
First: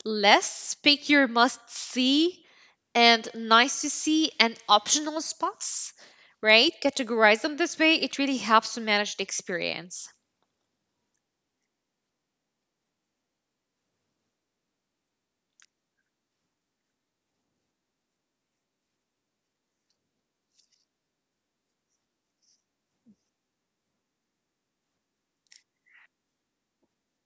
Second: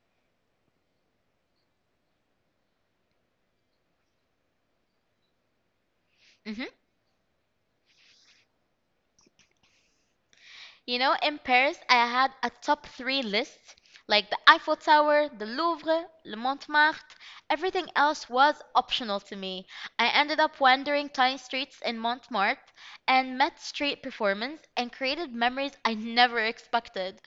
B: Less pick your must see and nice to see and optional spots, right? Categorize them this way. It really helps to manage the experience.
A: You know, in Paris, I had a top three list, like the Eiffel Tower, the Louvre, Le Montmartre. Everything else was optional to me. I ended up wandering tiny streets in Montmartre and met street performance and created memories I never expected.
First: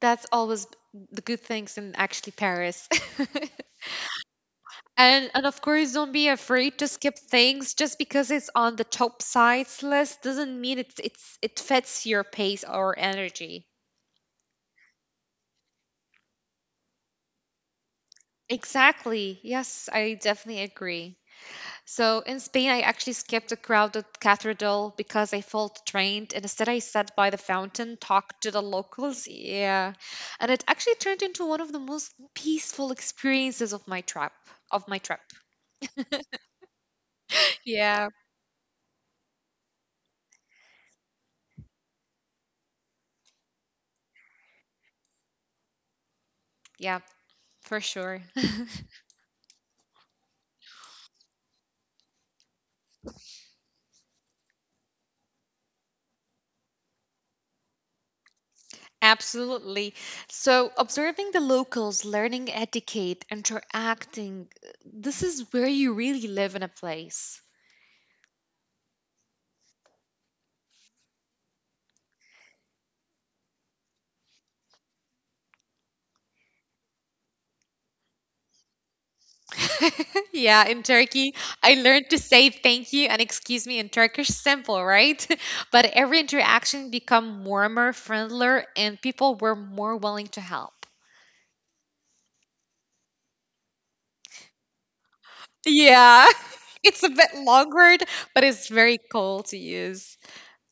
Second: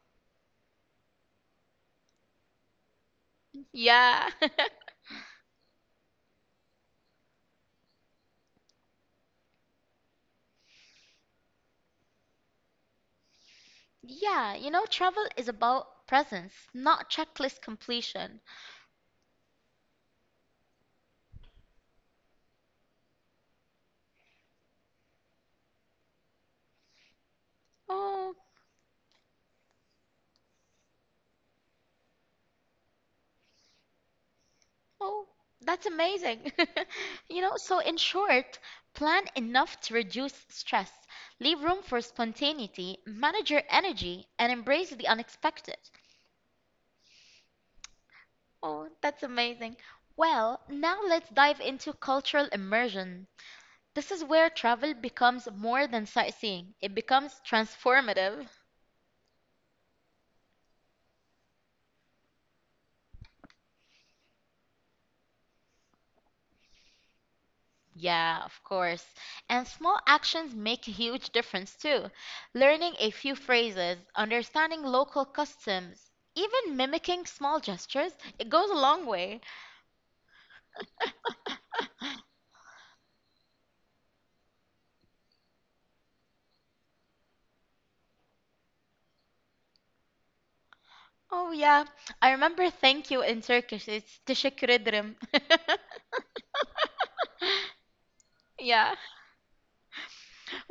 B: That's always the good things in actually Paris.
A: Yeah.
B: And of course, don't be afraid to skip things. Just because it's on the top sites list doesn't mean it fits your pace or energy.
A: Yeah, travel is about presence, not checklist completion.
B: Exactly. Yes, I definitely agree. So in Spain, I actually skipped the crowded cathedral because I felt drained, and instead I sat by the fountain,
A: Oh,
B: talked to the locals. Yeah, and it actually turned into one of the most peaceful experiences of my trip. Of my trip.
A: Oh, that's amazing. So in
B: Yeah,
A: short, plan enough to reduce stress, leave room for spontaneity, manage your energy, and embrace the unexpected.
B: yeah, for sure.
A: Oh, that's amazing. Well, now let's dive into cultural immersion. This is where travel becomes more than sightseeing, it becomes transformative.
B: Absolutely. So, observing the locals, learning etiquette, interacting, this is where you really live in a place.
A: Yeah, of course. And small actions make a huge difference too. Learning a few phrases, understanding local customs, even mimicking small gestures, it goes a long way.
B: Yeah, in Turkey, I learned to say thank you and excuse me in Turkish simple, right? But every interaction become warmer, friendlier, and people were more willing to help.
A: Oh, yeah. I remember thank you in Turkish. It's teşekkür ederim.
B: Yeah. It's a bit long word, but it's
A: Yeah.
B: very cool to use.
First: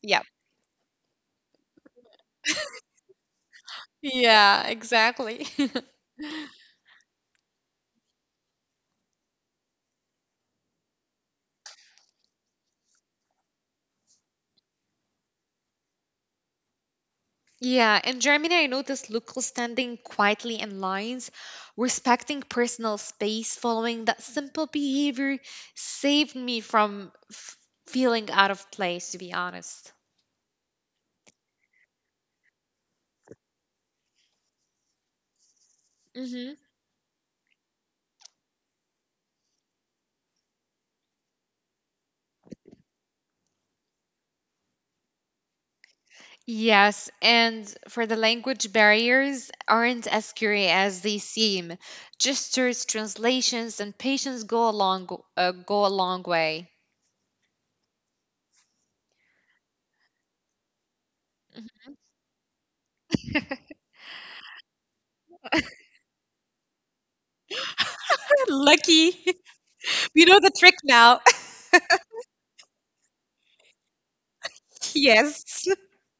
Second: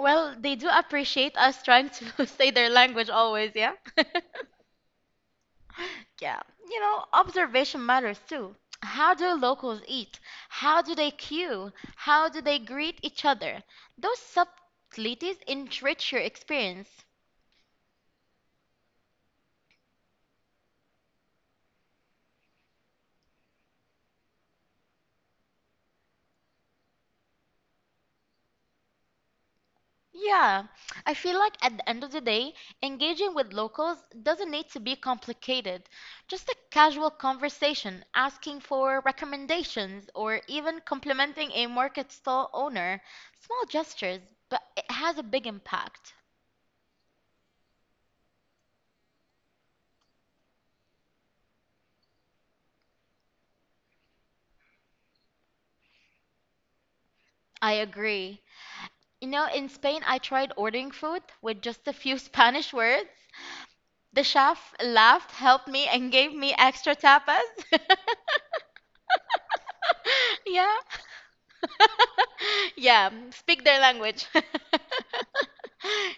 B: Yeah.
A: they do appreciate us trying to say their language always, yeah?
B: Yeah, exactly.
A: Yeah, observation matters too. How do locals eat? How do they queue? How do they greet each other? Those subtleties enrich your experience.
B: Yeah, in Germany, I noticed locals standing quietly in lines, respecting personal space, following that simple behavior saved me from feeling out of place, to be honest.
A: Yeah, I feel like at the end of the day, engaging with locals doesn't need to be complicated. Just
B: Hmm.
A: a casual conversation, asking for recommendations, or even complimenting a market stall owner. Small gestures, but it has a big impact.
B: Yes, and for the language barriers aren't as scary as they seem. Gestures, translations, and patience go a long way.
A: I agree. In Spain, I tried ordering food with just a few Spanish words. The chef laughed, helped me, and gave me extra tapas.
B: Lucky, you know the trick
A: Yeah,
B: now.
A: yeah, speak their language.
B: Yes,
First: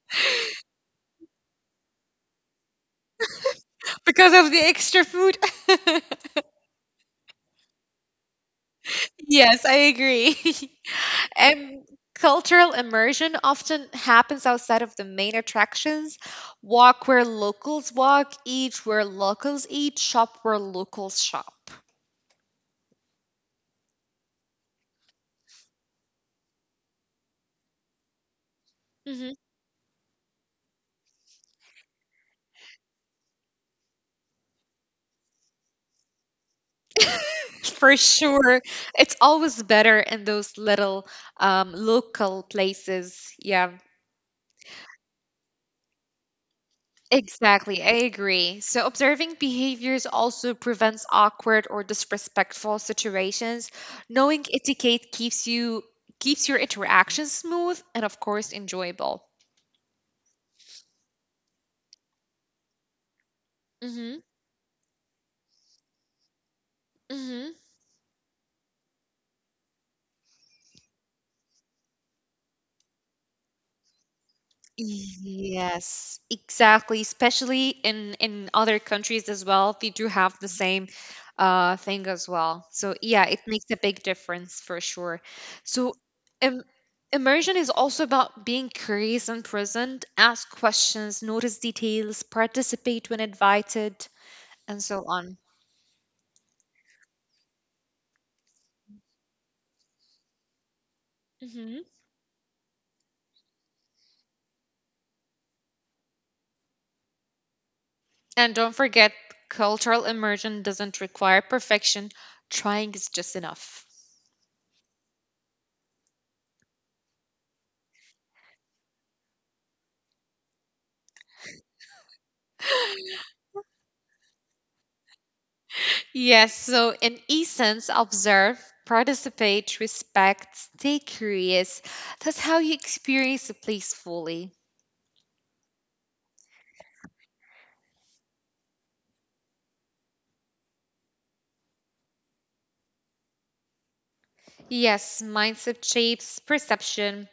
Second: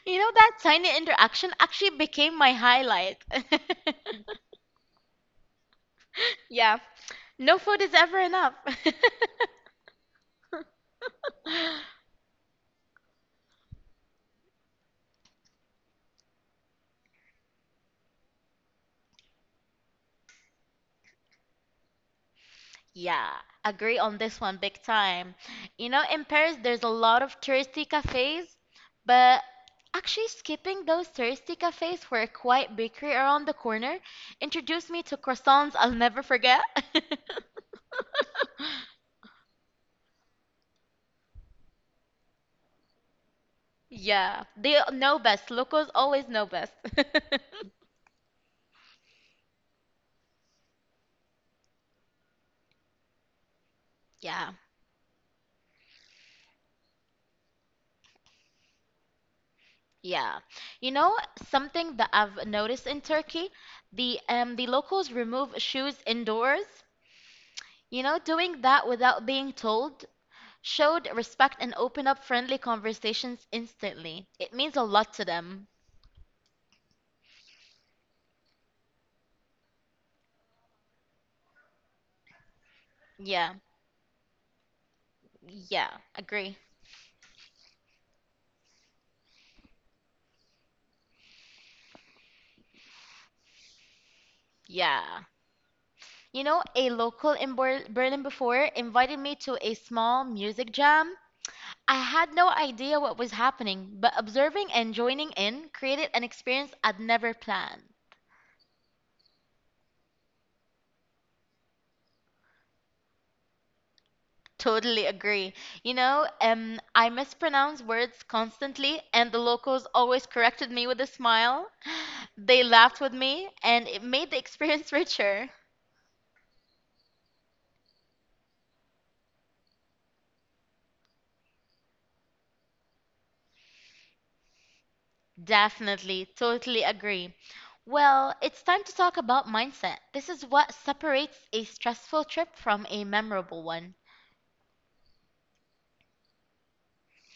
A: That tiny interaction actually became my highlight.
B: because of the extra food.
A: Yeah, no food is ever enough.
B: Yes, I agree. And cultural immersion often happens outside of the main attractions. Walk where locals walk, eat where locals eat, shop where locals shop.
A: Yeah, agree on this one big time. In Paris, there's a lot of touristy cafes,
B: Mhm.
A: but actually skipping those touristy cafes for a quiet bakery around the corner introduced me to croissants I'll never forget.
B: For sure. It's always better in those little local places. Yeah.
A: Yeah, they know best. Locals always know best.
B: Exactly, I agree. So, observing behaviors also prevents awkward or disrespectful situations.
A: Yeah,
B: Knowing etiquette keeps your interactions smooth and of course enjoyable.
A: yeah. You know, something that I've noticed in Turkey, the
B: Mhm.
A: um the locals remove shoes indoors. You know, doing that without being told showed respect and opened up friendly conversations instantly. It means a lot to them.
B: Yes, exactly. Especially in other countries as well, they do have the same thing as well. So yeah, it
A: Yeah,
B: makes a big difference for sure.
A: yeah,
B: So
A: agree.
B: um, immersion is also about being curious and present, ask questions, notice details, participate when invited, and so
A: Yeah.
B: on.
A: A local in Berlin before invited me to a small music jam.
B: Hmm.
A: I had no idea what was happening, but observing and joining in created an experience I'd never planned.
B: And don't forget, cultural immersion doesn't require perfection. Trying is just enough.
A: Totally agree. I mispronounce words constantly, and the locals always corrected me with a smile. They laughed with me and it made the experience richer.
B: Yes, so in essence, observe, participate, respect, stay curious. That's how you experience the place fully.
A: Definitely, totally agree. Well, it's time to talk about mindset. This is what separates a stressful trip from a memorable one.
B: Yes, mindset shapes perception.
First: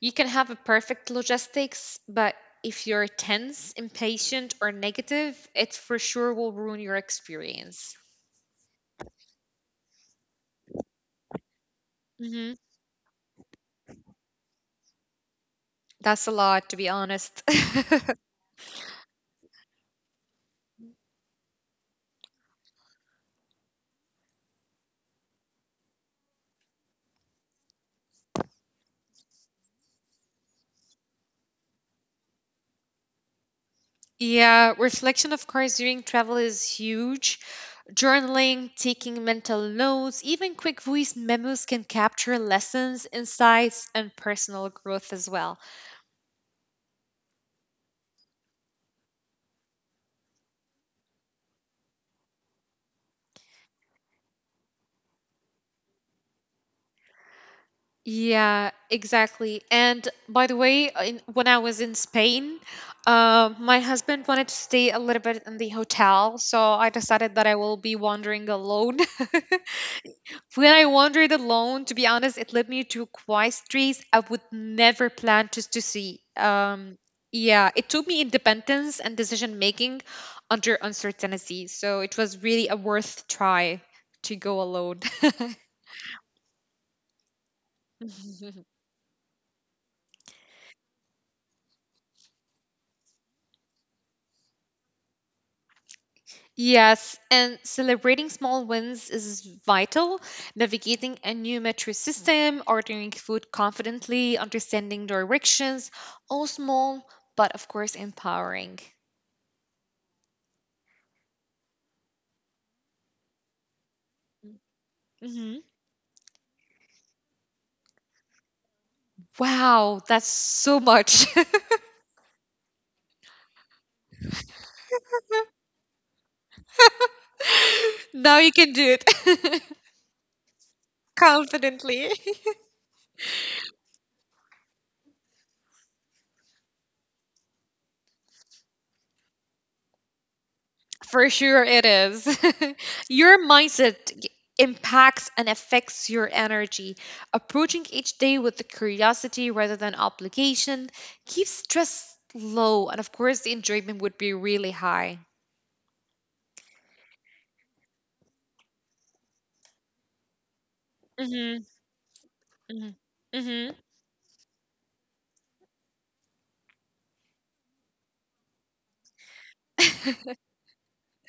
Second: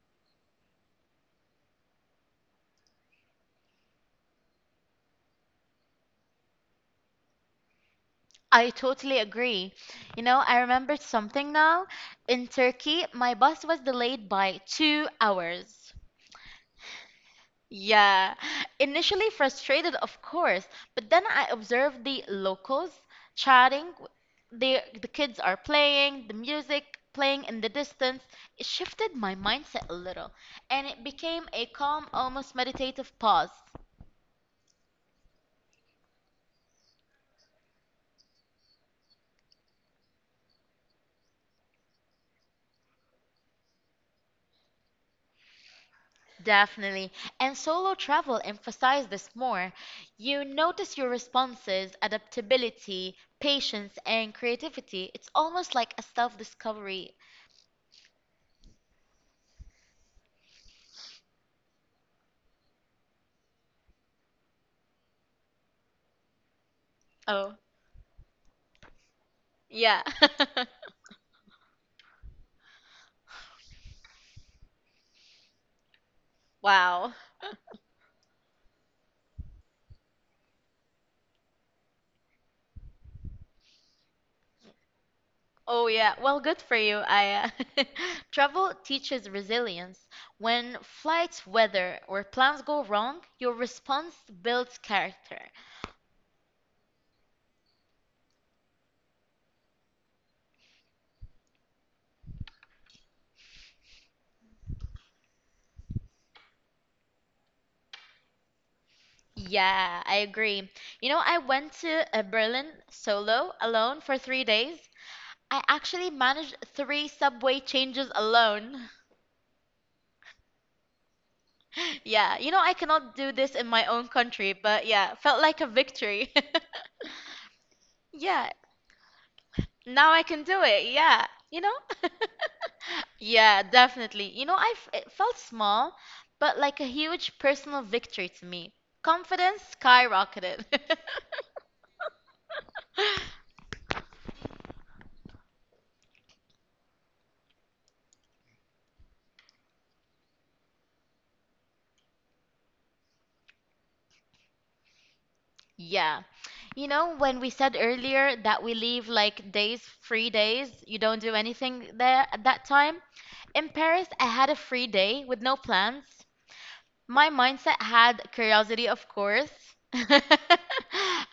B: You can have a perfect logistics, but if you're tense, impatient, or negative, it for sure will ruin your experience.
A: I totally agree. I remembered something now. In
B: Hmm.
A: Turkey, my bus was delayed by 2 hours.
B: That's a lot, to be honest.
A: Yeah, initially frustrated, of course, but then I observed the locals chatting. The kids are playing, the music playing in the distance. It shifted my mindset a little, and it became a calm, almost meditative pause.
B: Yeah, reflection, of course, during travel is huge. Journaling, taking mental notes, even quick voice memos can capture lessons, insights, and personal growth as well.
A: Definitely. And solo travel emphasized this more. You notice your responses, adaptability, patience, and creativity. It's almost like a self-discovery.
B: Yeah, exactly. And by the way, when I was in Spain, my husband wanted to stay a little bit in the hotel, so I decided that
A: Oh,
B: I will be wandering alone.
A: yeah.
B: When I wandered alone, to be honest, it led me to quiet streets I would never plan just to see.
A: Wow.
B: Yeah, it taught me independence and decision making under uncertainty. So it was really a worth try to go alone.
A: Oh yeah, well, good for you, Aya. Travel teaches resilience. When flights weather or plans go wrong, your response builds character.
B: Yes, and celebrating small wins is vital. Navigating a new metro system, ordering food confidently, understanding directions, all small, but of course empowering.
A: Yeah, I agree. You know, I went to Berlin solo, alone for 3 days. I
B: Mhm.
A: actually managed three subway changes alone.
B: Wow, that's so much.
A: Yeah, you know, I cannot do this in my own country, but yeah, felt like a victory.
B: Now
A: Yeah,
B: you can do it
A: now I can do it. Yeah. You know,
B: confidently.
A: Yeah, definitely. You know, I f it felt small, but like a huge personal victory to me. Confidence skyrocketed.
B: For sure, it is. Your mindset g- impacts and affects your energy. Approaching each day with the curiosity rather than obligation keeps stress low, and of course, the enjoyment would be really high.
A: Yeah. When we said earlier that we leave like days, free days, you don't do
B: Mm-hmm,
A: anything there at that time. In
B: mm-hmm,
A: Paris, I had a free day with no plans. My mindset had curiosity, of course.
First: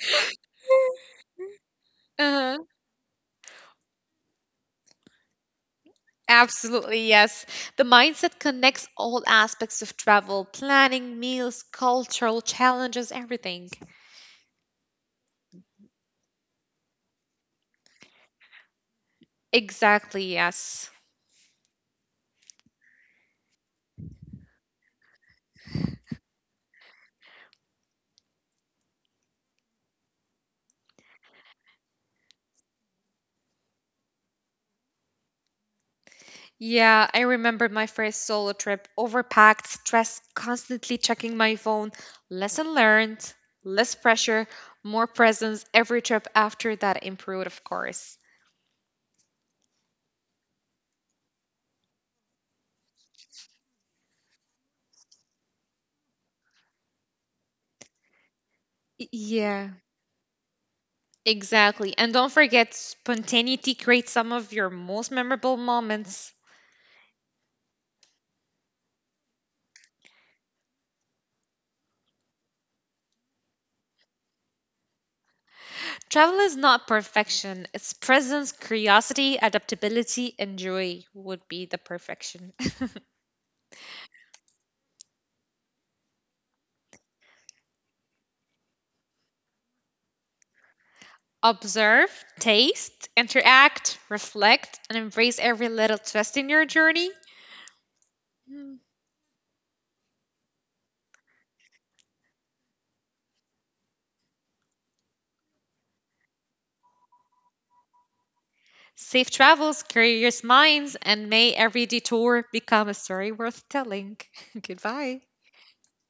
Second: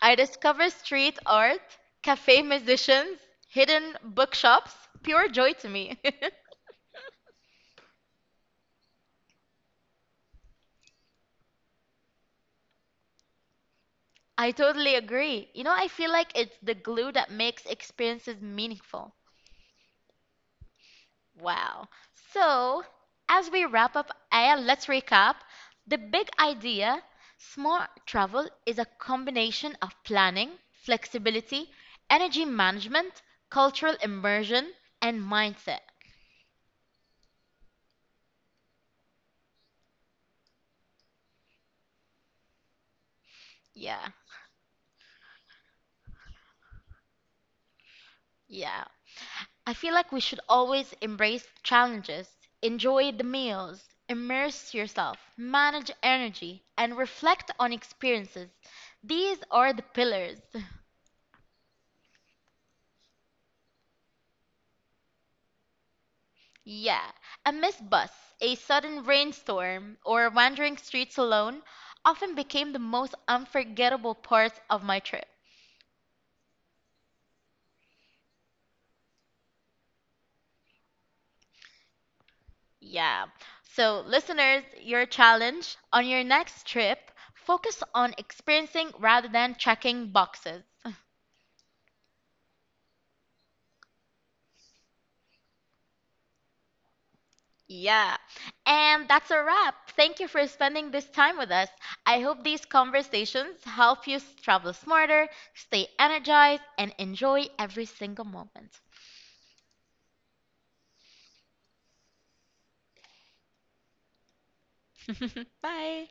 A: I discovered street art, cafe musicians, hidden bookshops, pure joy to me.
B: Absolutely, yes. The mindset connects all aspects of travel planning, meals, cultural challenges, everything.
A: I totally agree. I feel like it's the glue that makes experiences meaningful.
B: Exactly, yes.
A: Wow. So, as we wrap up, Aya, let's recap. The big idea smart travel is a combination of planning, flexibility, energy management, cultural immersion, and mindset.
B: Yeah, I remember my first solo trip, overpacked, stressed, constantly checking my phone. Lesson learned, less
A: Yeah,
B: pressure, more presence every trip after that improved, of course.
A: yeah. I feel like we should always embrace challenges, enjoy the meals, immerse yourself, manage energy, and reflect on experiences. These
B: Yeah,
A: are the pillars.
B: exactly. And don't forget, spontaneity creates some of your most memorable moments.
A: Yeah, a missed bus, a sudden rainstorm, or wandering streets alone often became the most unforgettable parts of my trip.
B: Travel is not perfection. It's presence, curiosity, adaptability, and joy would be the perfection.
A: Yeah. So, listeners, your challenge on your next trip, focus on experiencing rather than checking boxes.
B: Observe, taste, interact, reflect, and embrace every little twist in your journey.
A: Yeah.
B: Mm.
A: And that's a wrap. Thank you for spending this time with us. I hope these conversations help you travel smarter, stay energized, and enjoy every single moment.
B: Safe travels, curious minds, and may every detour become a story worth telling. Goodbye.
A: Bye.